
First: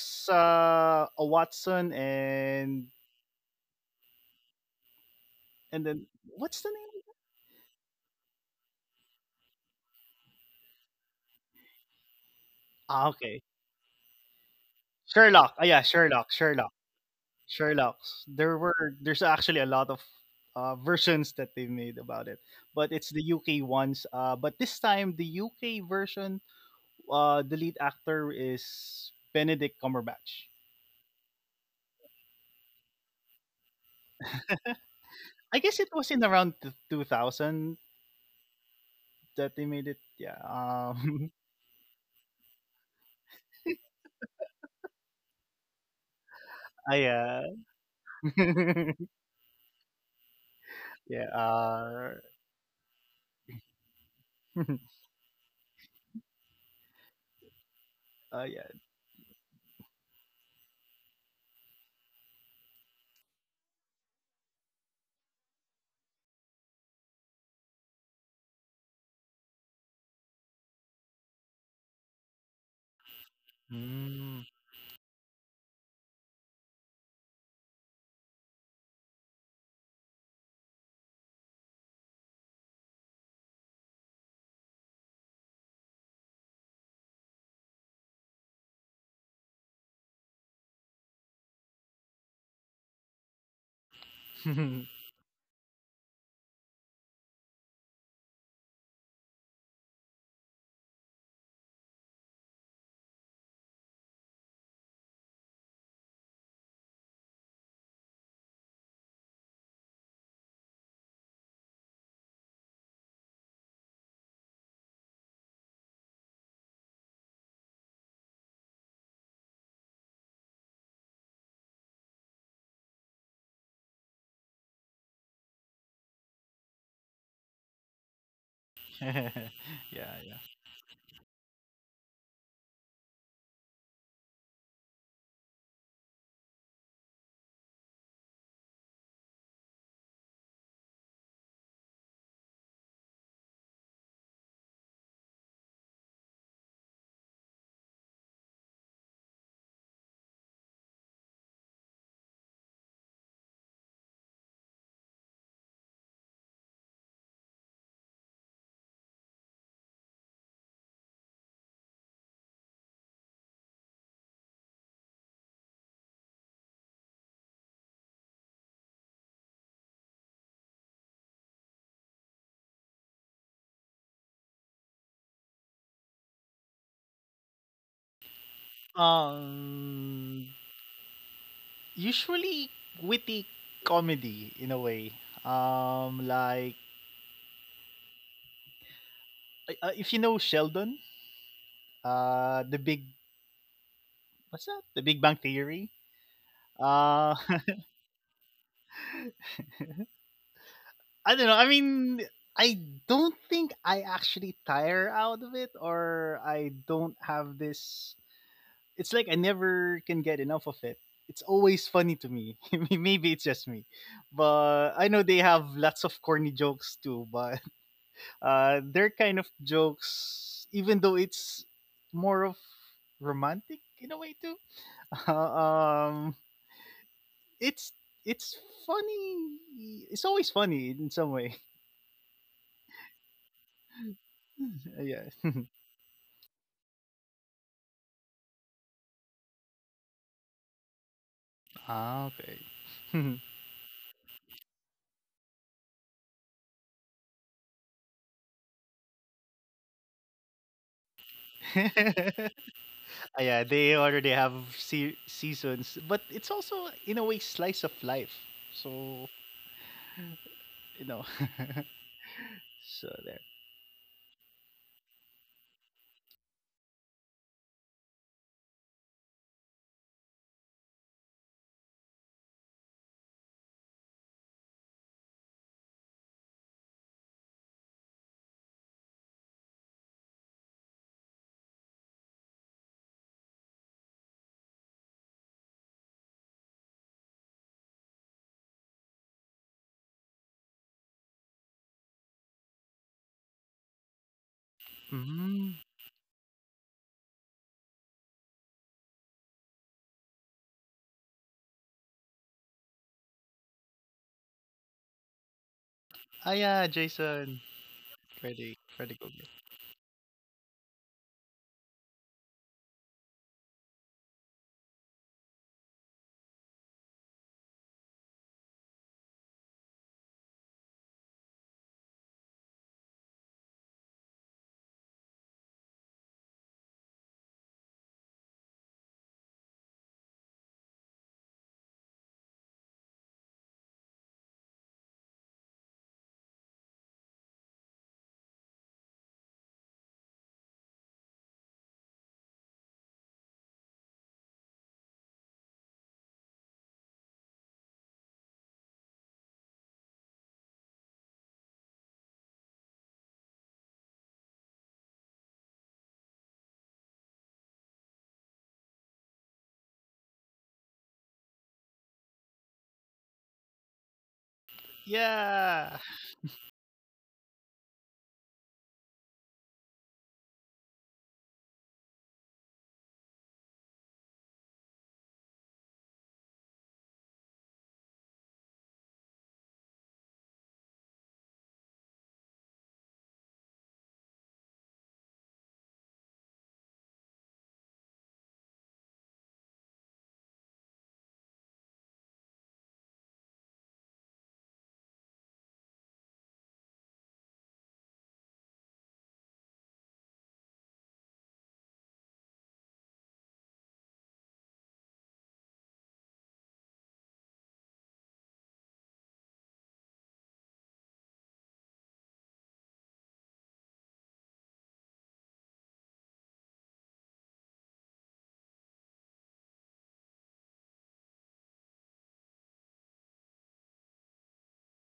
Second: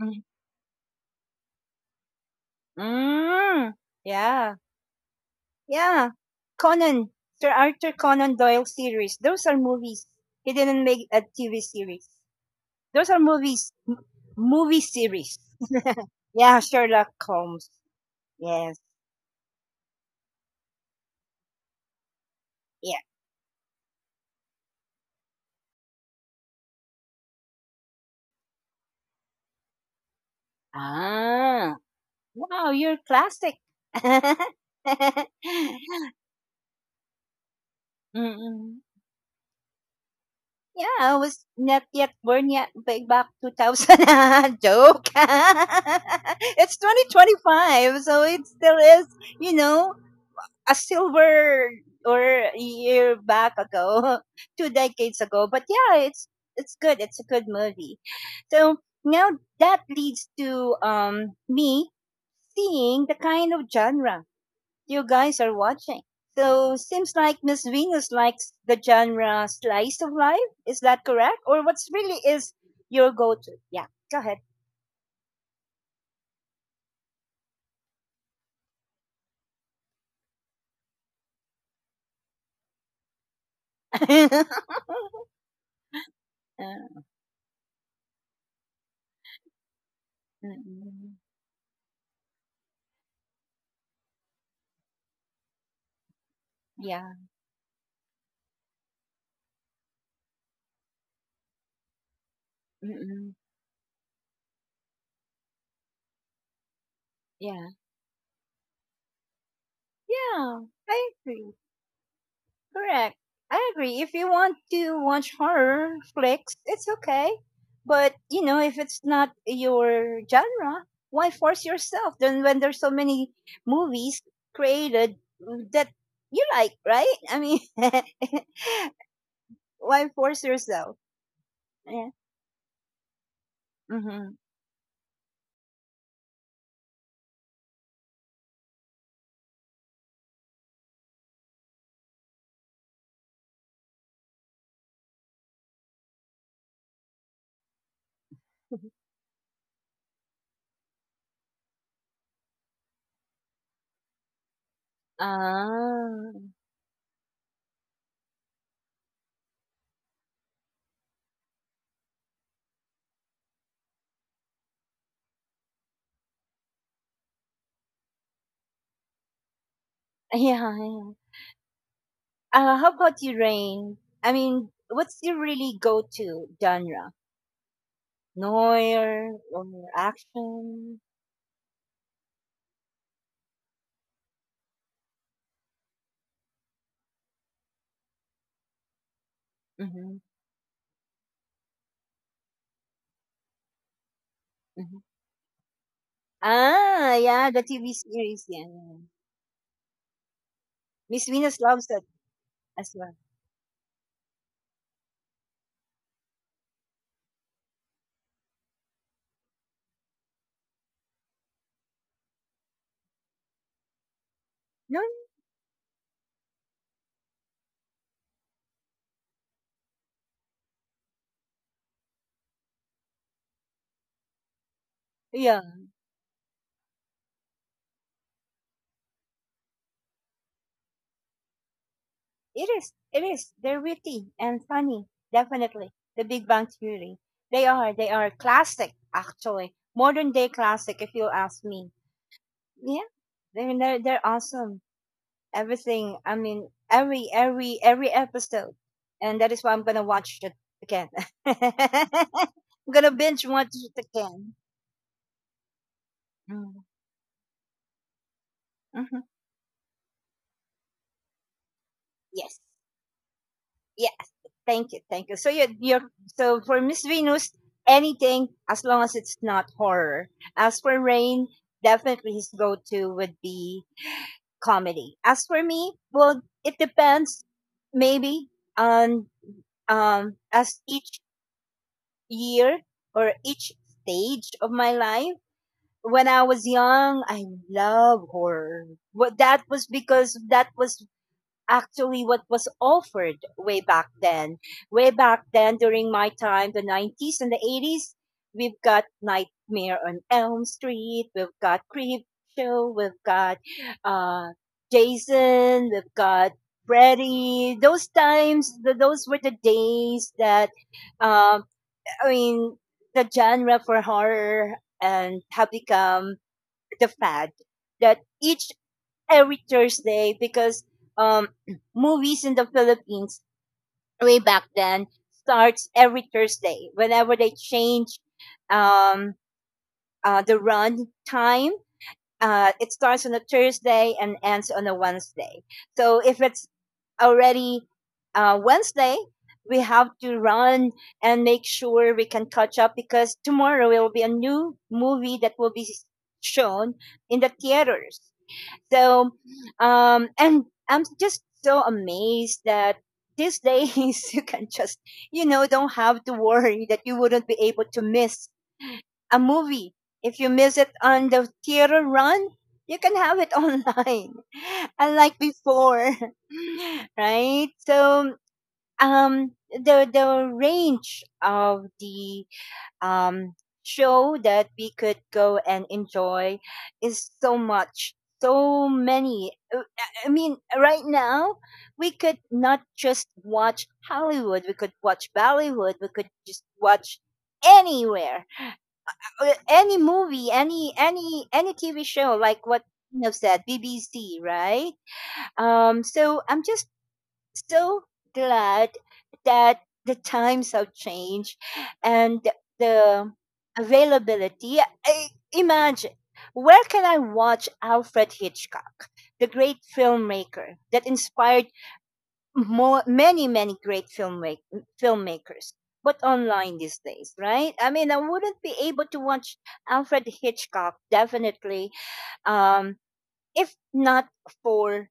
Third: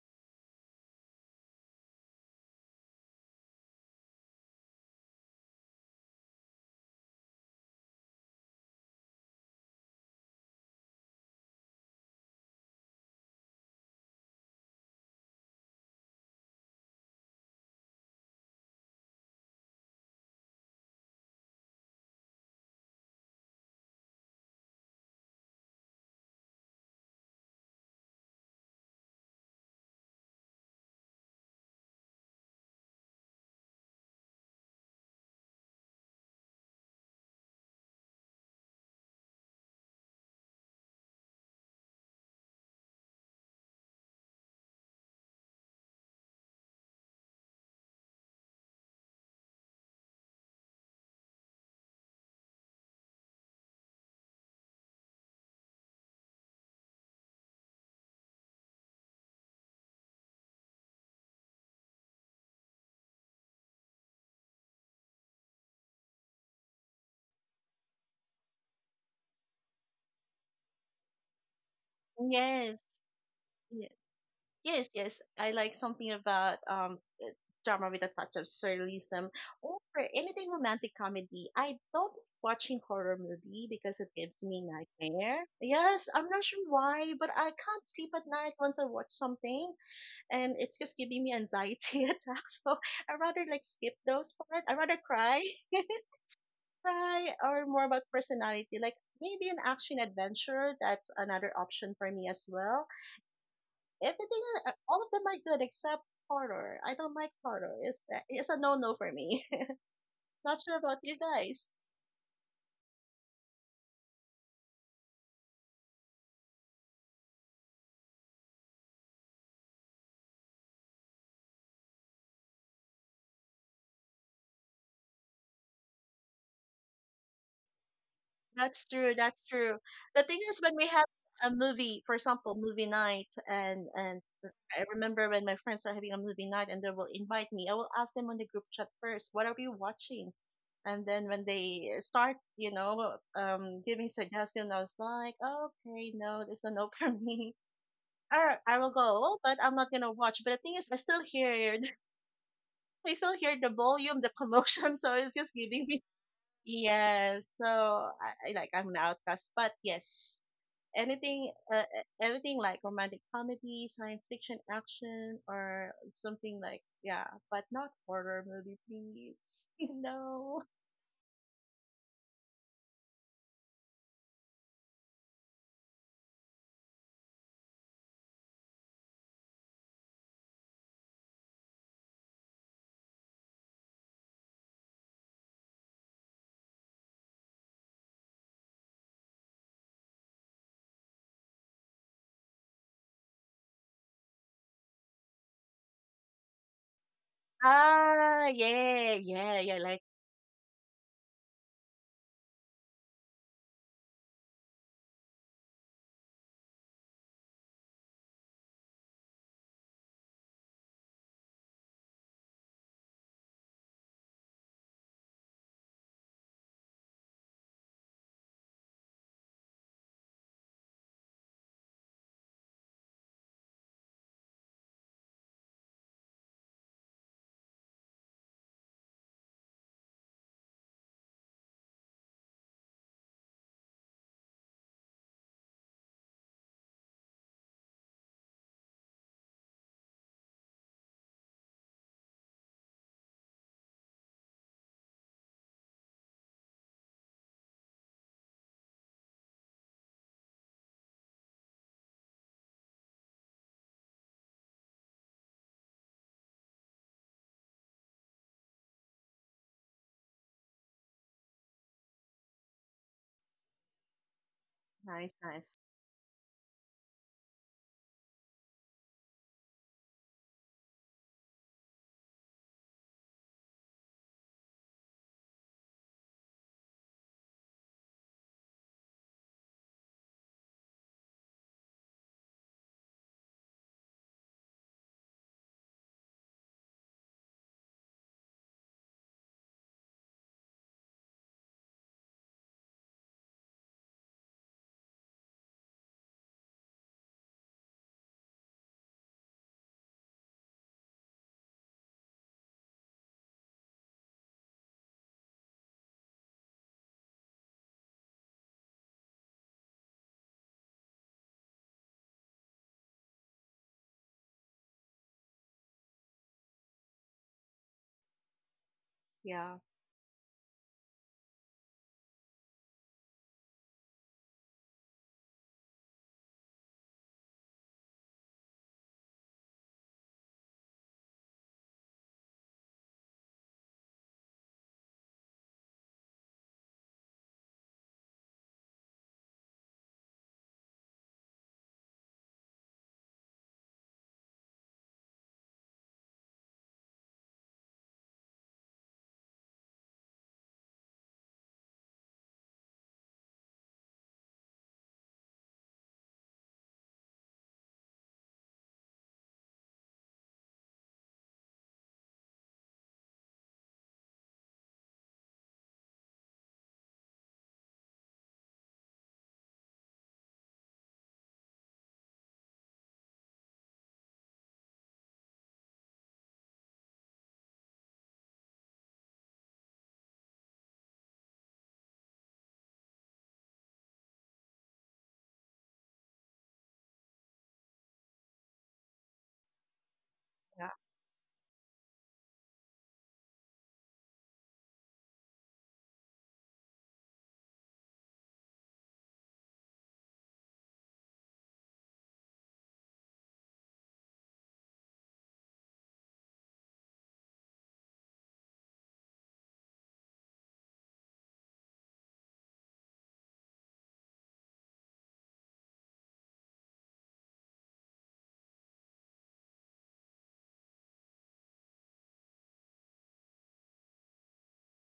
A: Mm.
B: a Watson
A: Mm. Yeah.
B: and then
A: Yeah.
B: what's the name?
A: Conan. Sir Arthur Conan Doyle series. Those are movies. He didn't make a TV series.
B: Ah,
A: Those are
B: okay.
A: movies. M- movie series.
B: Sherlock. Ah, yeah, Sherlock,
A: Yeah,
B: Sherlock,
A: Sherlock Holmes.
B: Sherlock. There
A: Yes.
B: were there's actually a lot of versions that they made about it, but
A: Yeah.
B: it's the UK ones. But this time the UK version, the lead actor is Benedict Cumberbatch.
A: Ah. Wow, you're classic.
B: I guess it was in around 2000
A: Mm, mm.
B: that they made it. Yeah.
A: Yeah, I was not yet born yet ba- back 2000. Joke. it's
B: I,
A: 2025, so it still is, you know, a
B: yeah.
A: silver or a year back ago, two decades ago. But yeah, it's good. It's a good movie.
B: Yeah.
A: So now that leads to me seeing the kind of genre you guys are watching. So seems like Miss Venus likes the genre slice of life. Is that correct? Or what's really is
C: Yes.
A: your go-to? Yeah, go ahead.
C: Yes, yes. I like something about drama with a touch of surrealism or anything romantic comedy. I don't like watching horror movie because it gives me nightmare. Yes, I'm not sure
A: Uh,
C: why, but I can't sleep at night once I watch something
A: mm,
C: and it's just
A: mm,
C: giving me anxiety attacks. So I rather like skip those part. I
B: Mm.
C: rather cry,
A: yeah,
C: cry or more about personality. Like maybe an action adventure, that's another option for me as well.
A: mm, mm,
C: Everything, all of them are good except horror. I don't like
A: yeah,
C: horror. It's a no-no for me. Not
A: yeah.
C: sure about
A: I
C: you
A: agree.
C: guys.
A: Correct. I agree. If you want to watch horror flicks, it's okay. But, you know, if it's not your genre, why force yourself? Then when there's so many movies created that you like, right? I mean,
C: That's true.
B: Yeah,
C: That's true.
A: why
C: The
B: yeah.
C: thing
A: force
C: is, when we
A: yourself?
C: have a movie,
A: Yeah.
C: for example, movie night, and
A: Mm-hmm.
C: I remember when my friends are having a movie night and they will invite me. I will ask them on the group chat first, what are we watching? And then when they start, you know, giving suggestions, I was like, okay, no, this is a no for me. I will go, but I'm not gonna watch. But the thing is, I still hear, I still hear the volume, the commotion, so it's just giving me.
A: Ah.
C: Yes, so I'm an outcast, but yes, everything like romantic comedy, science fiction, action, or something like yeah, but not horror movie, please. No.
A: Yeah, yeah. How about you, Rain? I mean, what's your really go-to genre? Noir or
B: Um,
A: action?
B: usually witty comedy in a way. Like if you
A: Mm-hmm.
B: know Sheldon, the big what's that? The
A: Mm-hmm.
B: Big Bang Theory.
A: Ah,
B: Uh,
A: yeah, the TV
C: Ah,
A: series. Yeah, yeah.
C: yeah, yeah, yeah. Like
A: Miss
B: I don't know.
A: Venus
B: I
A: loves it
B: mean, I
A: as well.
B: don't think I actually tire out of it, or I don't have this. It's like I never can get enough of it. It's always funny to me. Maybe it's just me, but
A: No,
B: I know they have lots of corny jokes too. But their kind of jokes, even though it's more of romantic in a way too.
A: yeah,
B: um, it's it's funny. It's always funny in some way.
A: it is. It is. They're witty and funny.
B: Yeah.
A: Definitely, The Big Bang Theory. They are. They are classic, actually, modern day classic. If you ask me,
B: Ah, okay.
A: yeah, they're awesome. Everything. I mean, every episode, and that is why I'm gonna watch it again. I'm gonna
B: Ah,
A: binge
B: yeah,
A: watch
B: they
A: it
B: already have
A: again.
B: seasons, but it's
A: Mm,
B: also in a way slice of life.
A: mm-hmm.
B: So you know,
A: Yes.
B: so there.
A: Thank you, thank
C: nice,
A: you. So you,
C: nice.
A: you're so for Miss Venus, anything as long as it's not horror. As for Rain, definitely his go-to would be comedy. As for me, well, it depends, maybe on as each year or each stage of my life. When I was young, I love horror. What that was because that was actually what was offered way back then. Way back
B: Mm-hmm.
A: then, during my time, the 90s and the 80s, we've got Nightmare on Elm Street, we've got Creepshow, we've got uh, Jason, we've
B: Ah
A: got
B: yeah, Jason,
A: Freddy. Those times,
B: Freddy, Freddy
A: those were
B: Krueger.
A: the days that, um, I mean, the genre for horror and have become the fad that each every
C: Yeah,
A: Thursday because um, movies in the Philippines way back then starts every Thursday. Whenever they change um, the run time, it starts on a Thursday and ends on a Wednesday. So if it's already Wednesday, we have to run and make sure we can catch up because tomorrow will be a new movie that will be shown in the theaters. So, and I'm just so amazed that these days you can just, you know, don't have to worry that you wouldn't be able to miss a movie. If you miss it on the theater run, you can have it online, unlike
B: Yeah.
A: before, right? So, the range of the um, show that we could go and enjoy is so much, so many. I mean, right now, we could not just watch Hollywood, we could watch Bollywood, we could just watch anywhere any movie,
C: yeah,
A: any TV show like what you have said, BBC, right? So I'm just so glad that the times have changed and the availability. Imagine where can I watch Alfred Hitchcock, the great filmmaker that inspired more, many, many great filmmakers? But online these days, right? I mean, I wouldn't be able to watch Alfred Hitchcock definitely, um, if not for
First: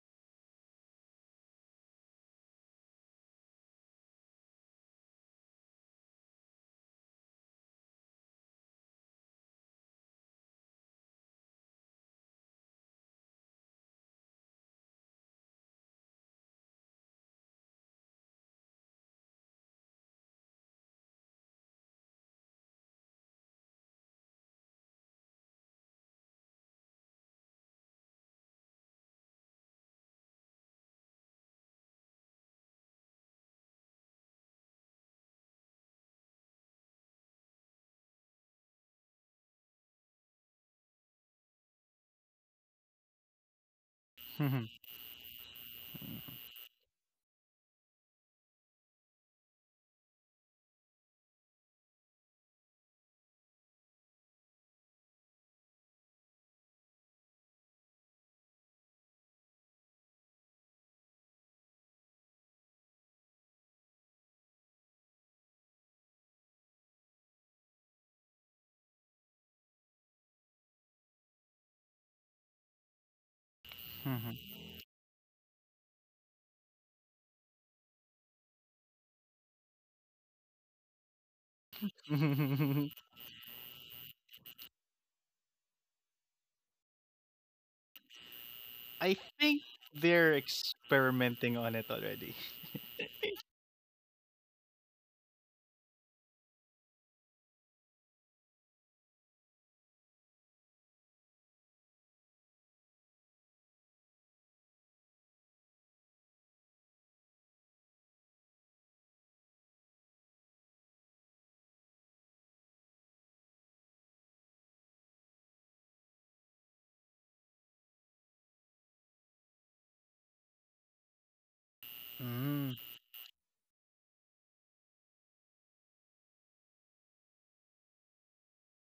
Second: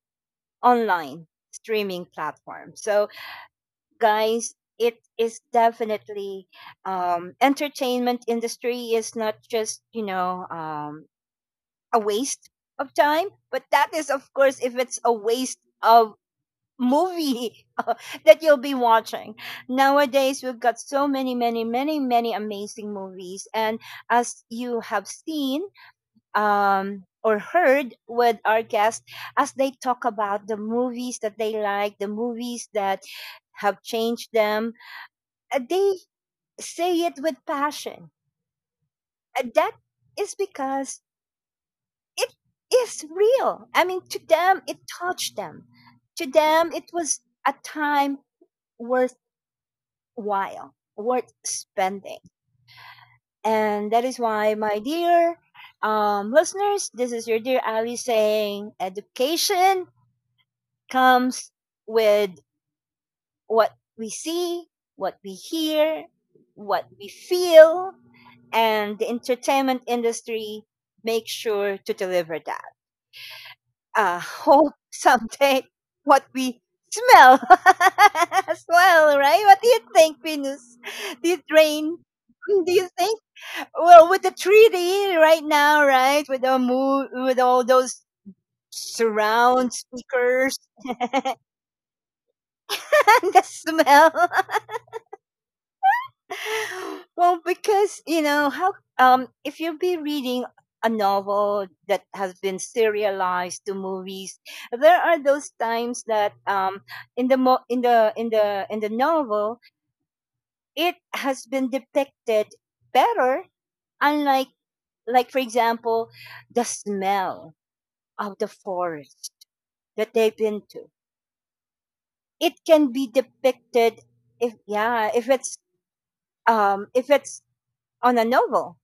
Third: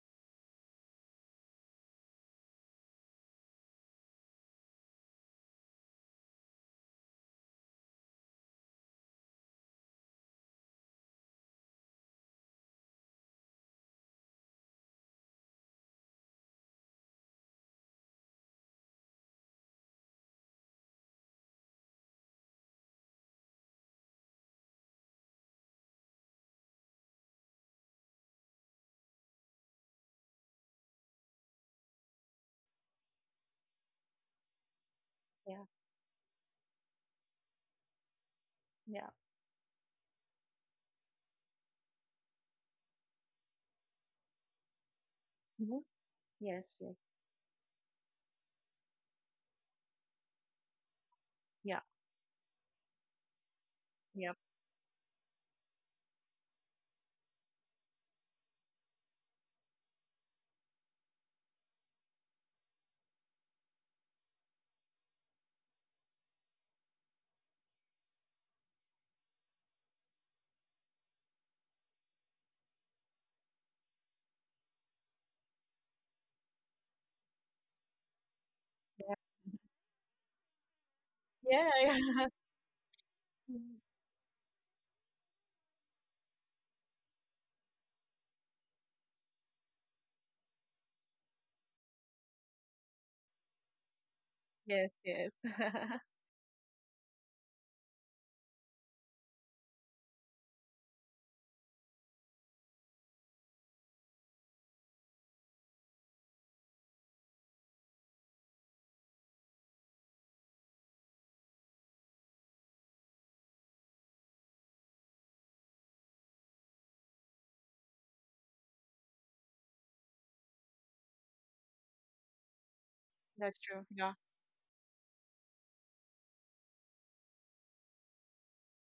A: online streaming platforms. So guys, it is definitely, entertainment industry is not just, you know, a waste of time, but that is of course if it's a waste of movie that you'll be watching. Nowadays we've got so many amazing movies, and as you have seen or heard with our guests, as they talk about the movies that they like, the movies that have changed them,
C: yeah,
A: they say it with passion.
C: yeah.
A: That is because it is real. I mean, to them, it touched them.
C: Hmm.
A: To them,
C: Yes,
A: it
C: yes.
A: was a time worthwhile, worth spending. And that is
C: Yeah,
A: why, my dear listeners, this is your dear Ali saying education comes with what we see, what we hear, what we feel, and the entertainment industry make sure to deliver that. Hope someday what we smell as
C: yeah.
A: well, right? What do you think, Venus? Do you
C: Yeah,
A: rain?
C: yeah.
A: Do you think? Well, with the treaty right now, right? With the move, with all those
B: I think
A: surround
B: they're
A: speakers
B: experimenting on it already.
A: and the smell.
C: Yes, yes.
A: Well, because you know how, if you'll be reading a novel that has been serialized to movies, there are those times that, in the mo- in the in the in the novel it has been depicted better, unlike, like for example, the smell of the forest that they've been to. It
B: Mm.
A: can be
C: That's true.
A: depicted
C: Yeah.
A: if, yeah, if it's, um, if it's on a novel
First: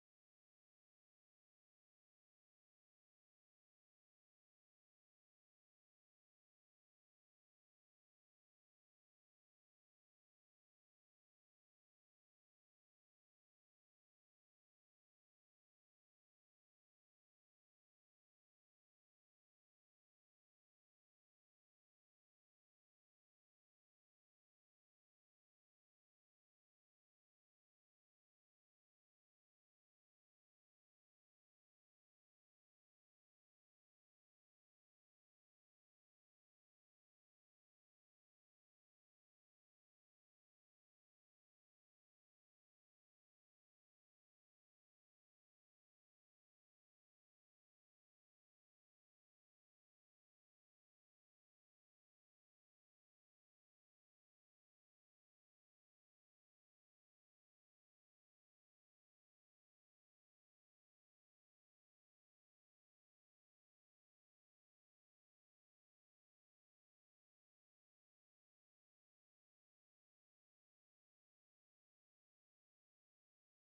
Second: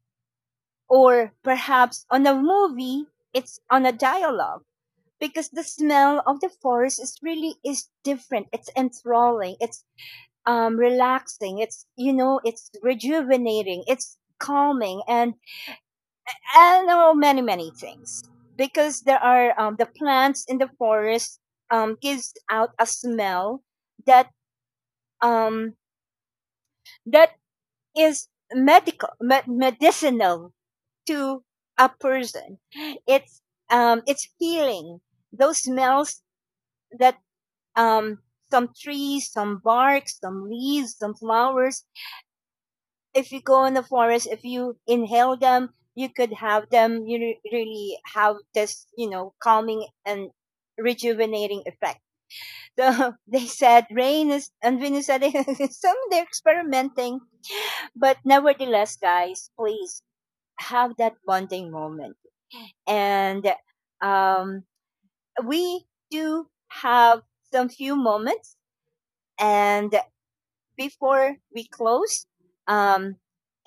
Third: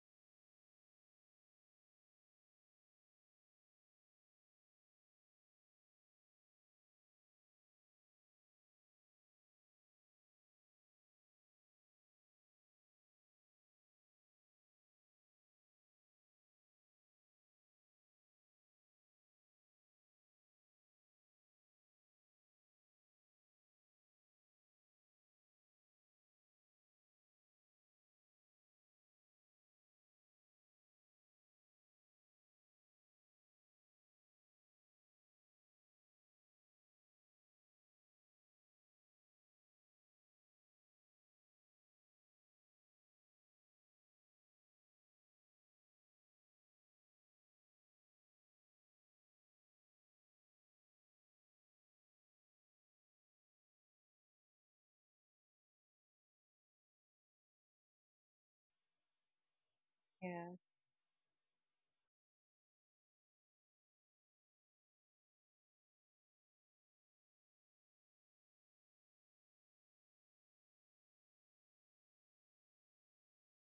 A: or perhaps on a movie, it's on a dialogue, because the smell of the forest is really is different, it's enthralling, it's relaxing, it's, you know, it's rejuvenating, it's calming, and oh, many many things, because there are, the plants in the forest gives out a smell that, um that is medicinal to a person. It's, it's healing. Those smells that, um, some trees, some bark, some leaves, some flowers. If you go in the forest, if you inhale them, you could have them. You really have this, you know, calming and rejuvenating effect. So they said Rain is, and Venus said some, they're experimenting, but nevertheless, guys, please
C: Yes.
A: have that bonding moment and, um, we do have some few moments, and before we close, um,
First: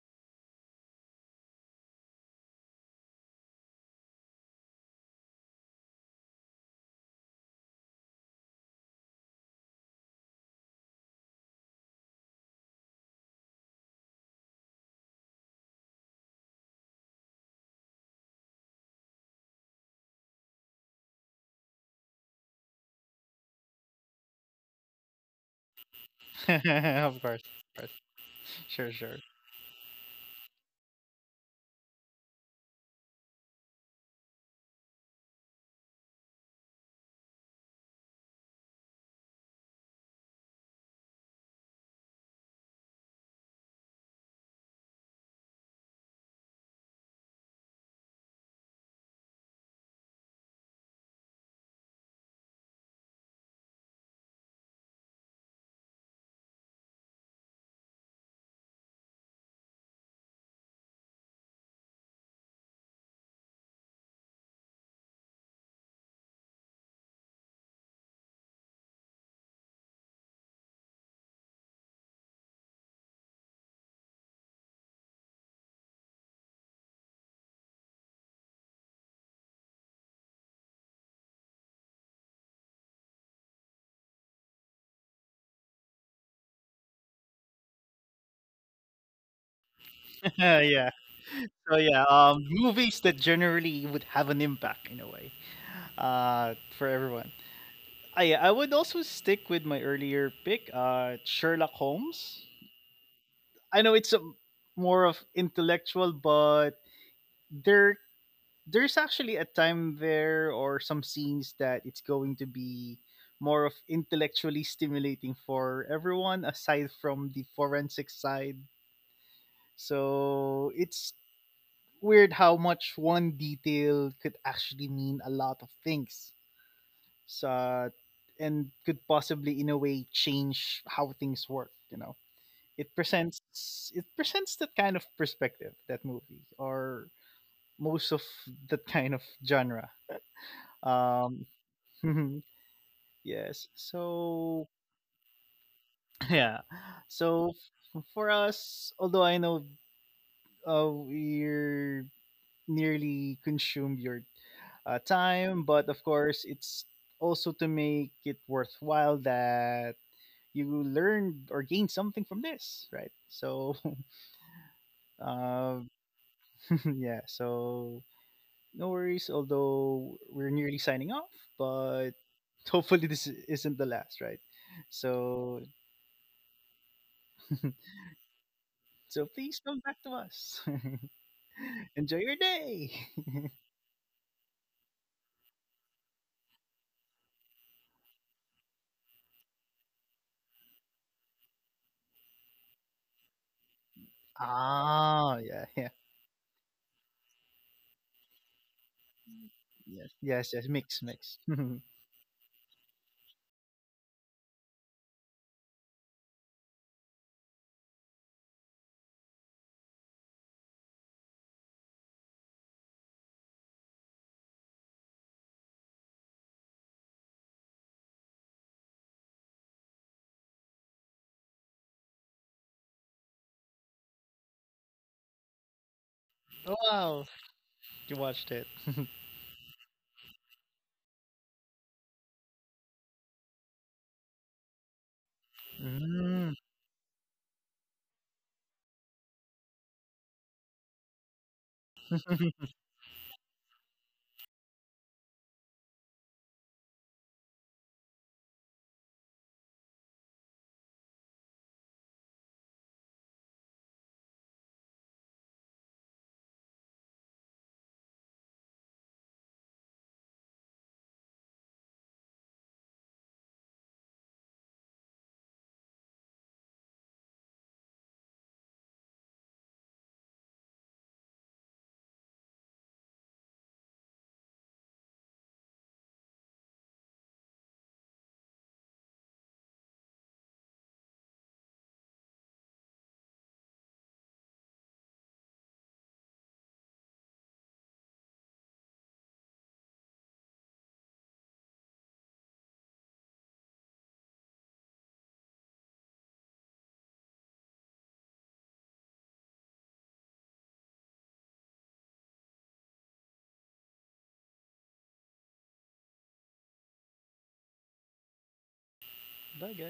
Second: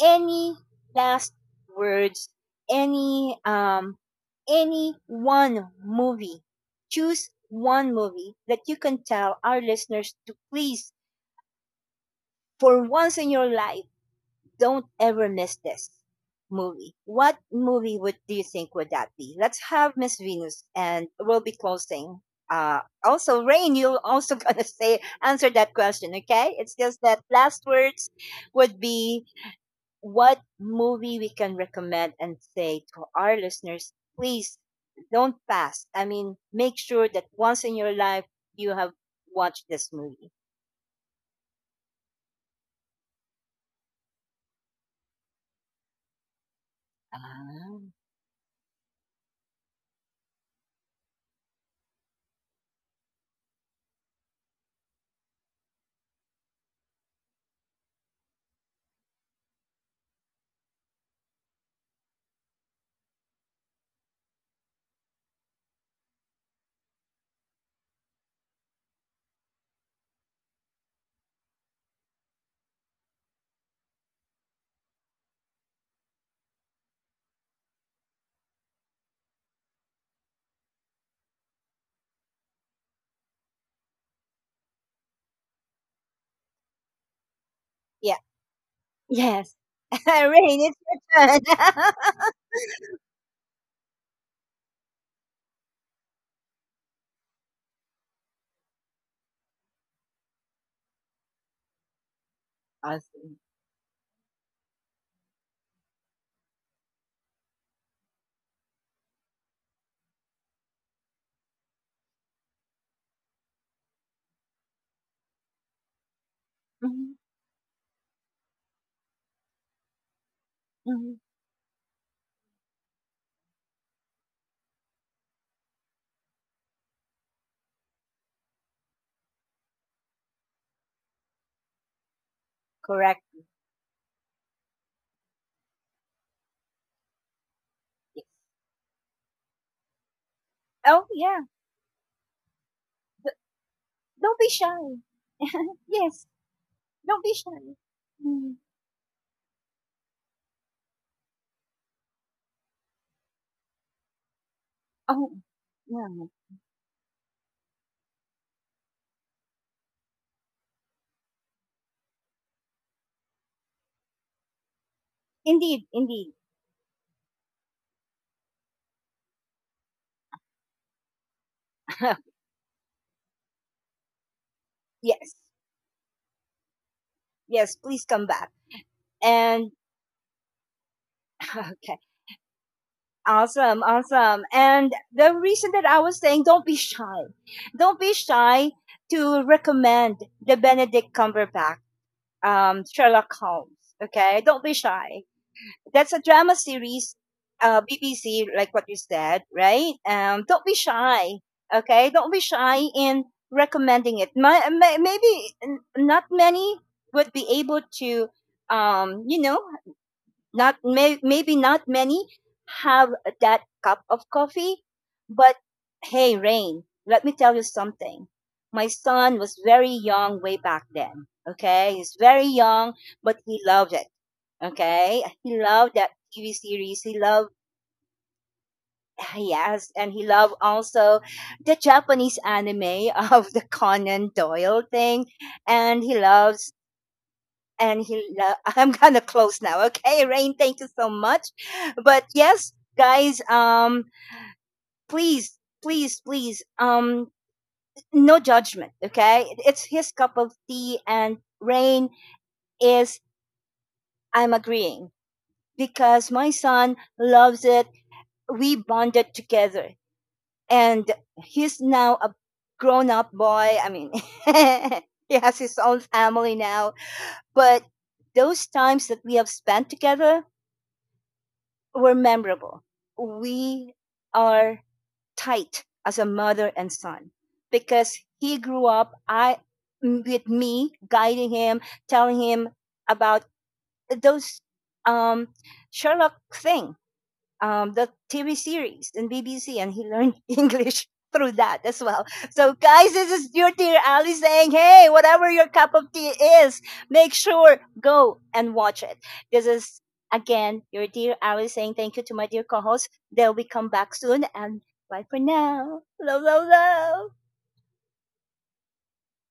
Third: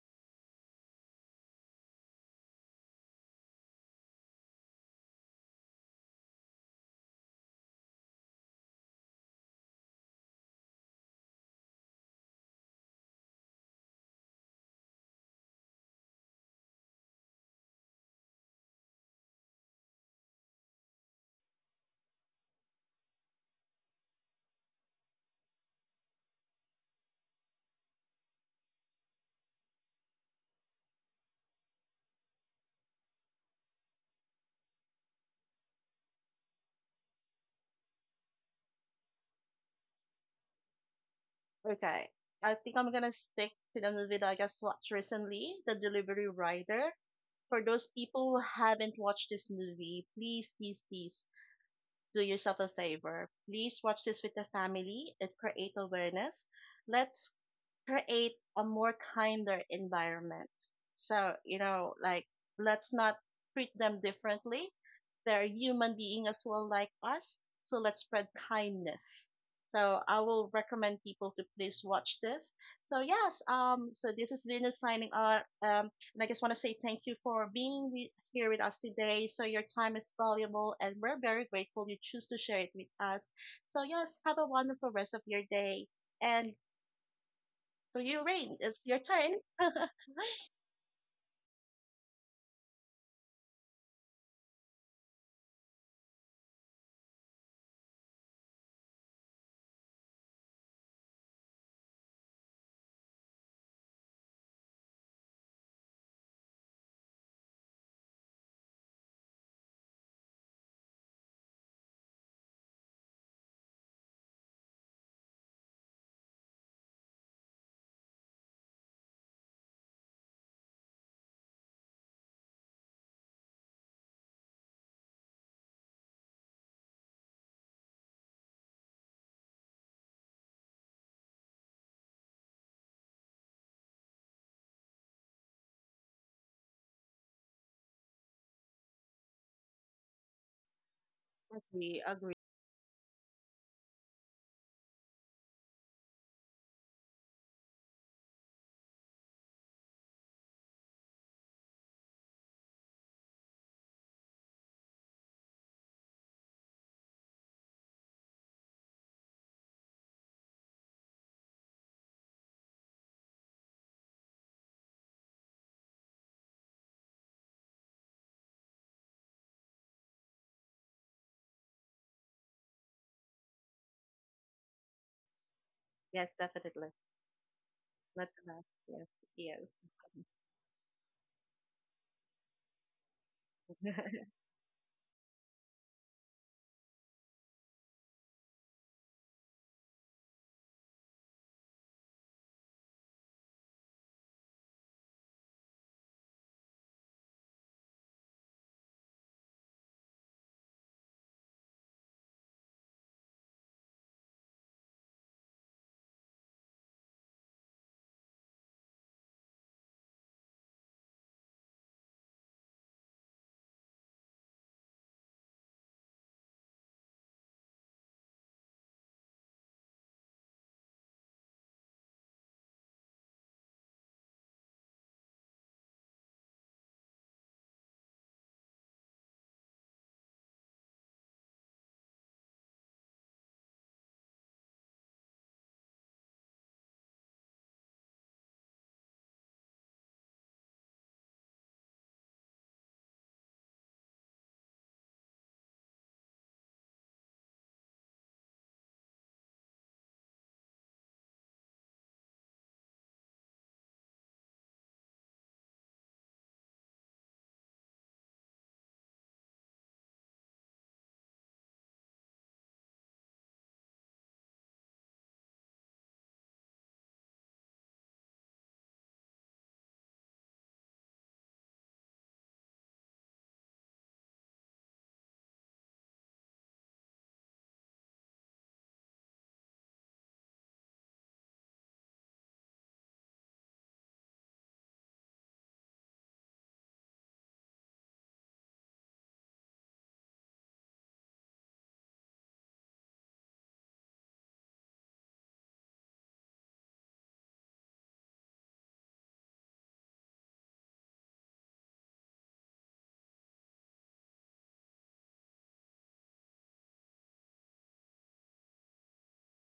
A: any last words, any, any one movie, choose one movie that you can tell our listeners to please, for once in your life, don't ever miss this movie. What movie would do you think would that be? Let's have Miss Venus, and we'll be closing. Also, Rain, you're also gonna say, answer that question, okay? It's just
B: Of
A: that
B: course,
A: last
B: of course.
A: words would
B: Sure, sure.
A: be what movie we can recommend and say to our listeners. Please don't pass. I mean, make sure that once in your life you have watched this movie.
C: Okay. I think I'm gonna stick to the movie that I just watched recently, The Delivery Rider. For
A: Ah.
C: those people who haven't watched this movie, please, please, please do yourself a favor. Please watch this with the family. It creates awareness. Let's create a more kinder environment. So, you know, like, let's not treat them differently. They're human being as well like us. So let's spread kindness. So I will recommend people to please watch this. So yes, so this is Venus signing out. And I just want to say thank you for being here with us today. So your time is valuable and we're very grateful you choose to share it with us. So yes, have a wonderful rest of your day. And to
A: Yeah.
C: you, Rain, it's your turn.
A: Yes. Rain, it's
B: Yeah.
A: your turn.
B: So yeah, movies that generally would have an impact in a way. Uh, for everyone. I would also stick with my earlier pick, uh, Sherlock Holmes.
A: Awesome.
B: I know it's a, more of intellectual, but there there's actually a time there or some scenes that it's going to be more of intellectually stimulating for everyone aside
A: Mhm,
B: from the forensic side, so it's
A: mhm.
B: weird how much one detail could actually mean a lot of things. So and could possibly in a way change how things work, you know. it
A: Correct.
B: presents it presents that kind of perspective, that movie or most of
A: Yes.
B: that kind of genre.
A: Oh,
B: um
A: yeah.
C: Agree, agree.
B: Mhm.
A: D-
B: Yes.
A: don't be
B: So
A: shy. Yes.
B: yeah.
A: Don't be
B: So
A: shy.
B: for
A: Mm.
B: us, although I know we're nearly consumed your
A: Oh,
B: time, but of
A: yeah.
B: course, it's also to make it worthwhile that you learn or gain something from this, right? So, uh,
A: Indeed. Indeed.
B: yeah, so no worries, although we're nearly signing off, but hopefully, this isn't the last, right?
A: Yes.
B: So,
C: Yes, definitely.
A: Yes. Please
C: Not
A: come
C: the
A: back.
C: last. Yes,
B: so please
C: yes.
A: And
B: come back to us.
A: okay.
B: Enjoy your day.
A: Awesome. Awesome. And the reason that I was saying don't be shy. Don't be shy to recommend the Benedict Cumberbatch, Sherlock Holmes. Okay. Don't be shy.
B: Ah, yeah, yeah.
A: That's a drama series, BBC, like what you said, right?
B: Yes, yes, yes.
A: Don't be
B: Mix, mix.
A: shy, okay? Don't be shy in recommending it. Maybe not many would be able to, you know, not may, maybe not many have that cup of coffee, but hey, Rain, let me tell you something. My son was very young way back then. Okay, he's very young, but he loved it. Okay, he loved that TV series. He
B: Wow,
A: loved
B: you watched it.
A: yes, and he loved also the Japanese anime of the Conan Doyle thing, and he
B: Mm.
A: loves. And I'm gonna close now. Okay, Rain, thank you so much. But yes, guys, please, please, please, no judgment. Okay, it's his cup of tea, and Rain is. I'm agreeing because my son loves it, we bonded together, and he's now a grown up boy. I mean, he has his own family now. But those times that we have spent together were memorable. We are tight as a mother and son, because he grew up I with me guiding him, telling him about those, um, Sherlock thing, the TV series in BBC, and he learned English through that as well. So, guys, this is your dear Ali saying, hey, whatever your cup of tea is, make sure go and watch it. This is again your dear Ali saying thank you to my dear co-host. They'll be come back soon, and bye for now. Love, love, love.
B: Bye, guys.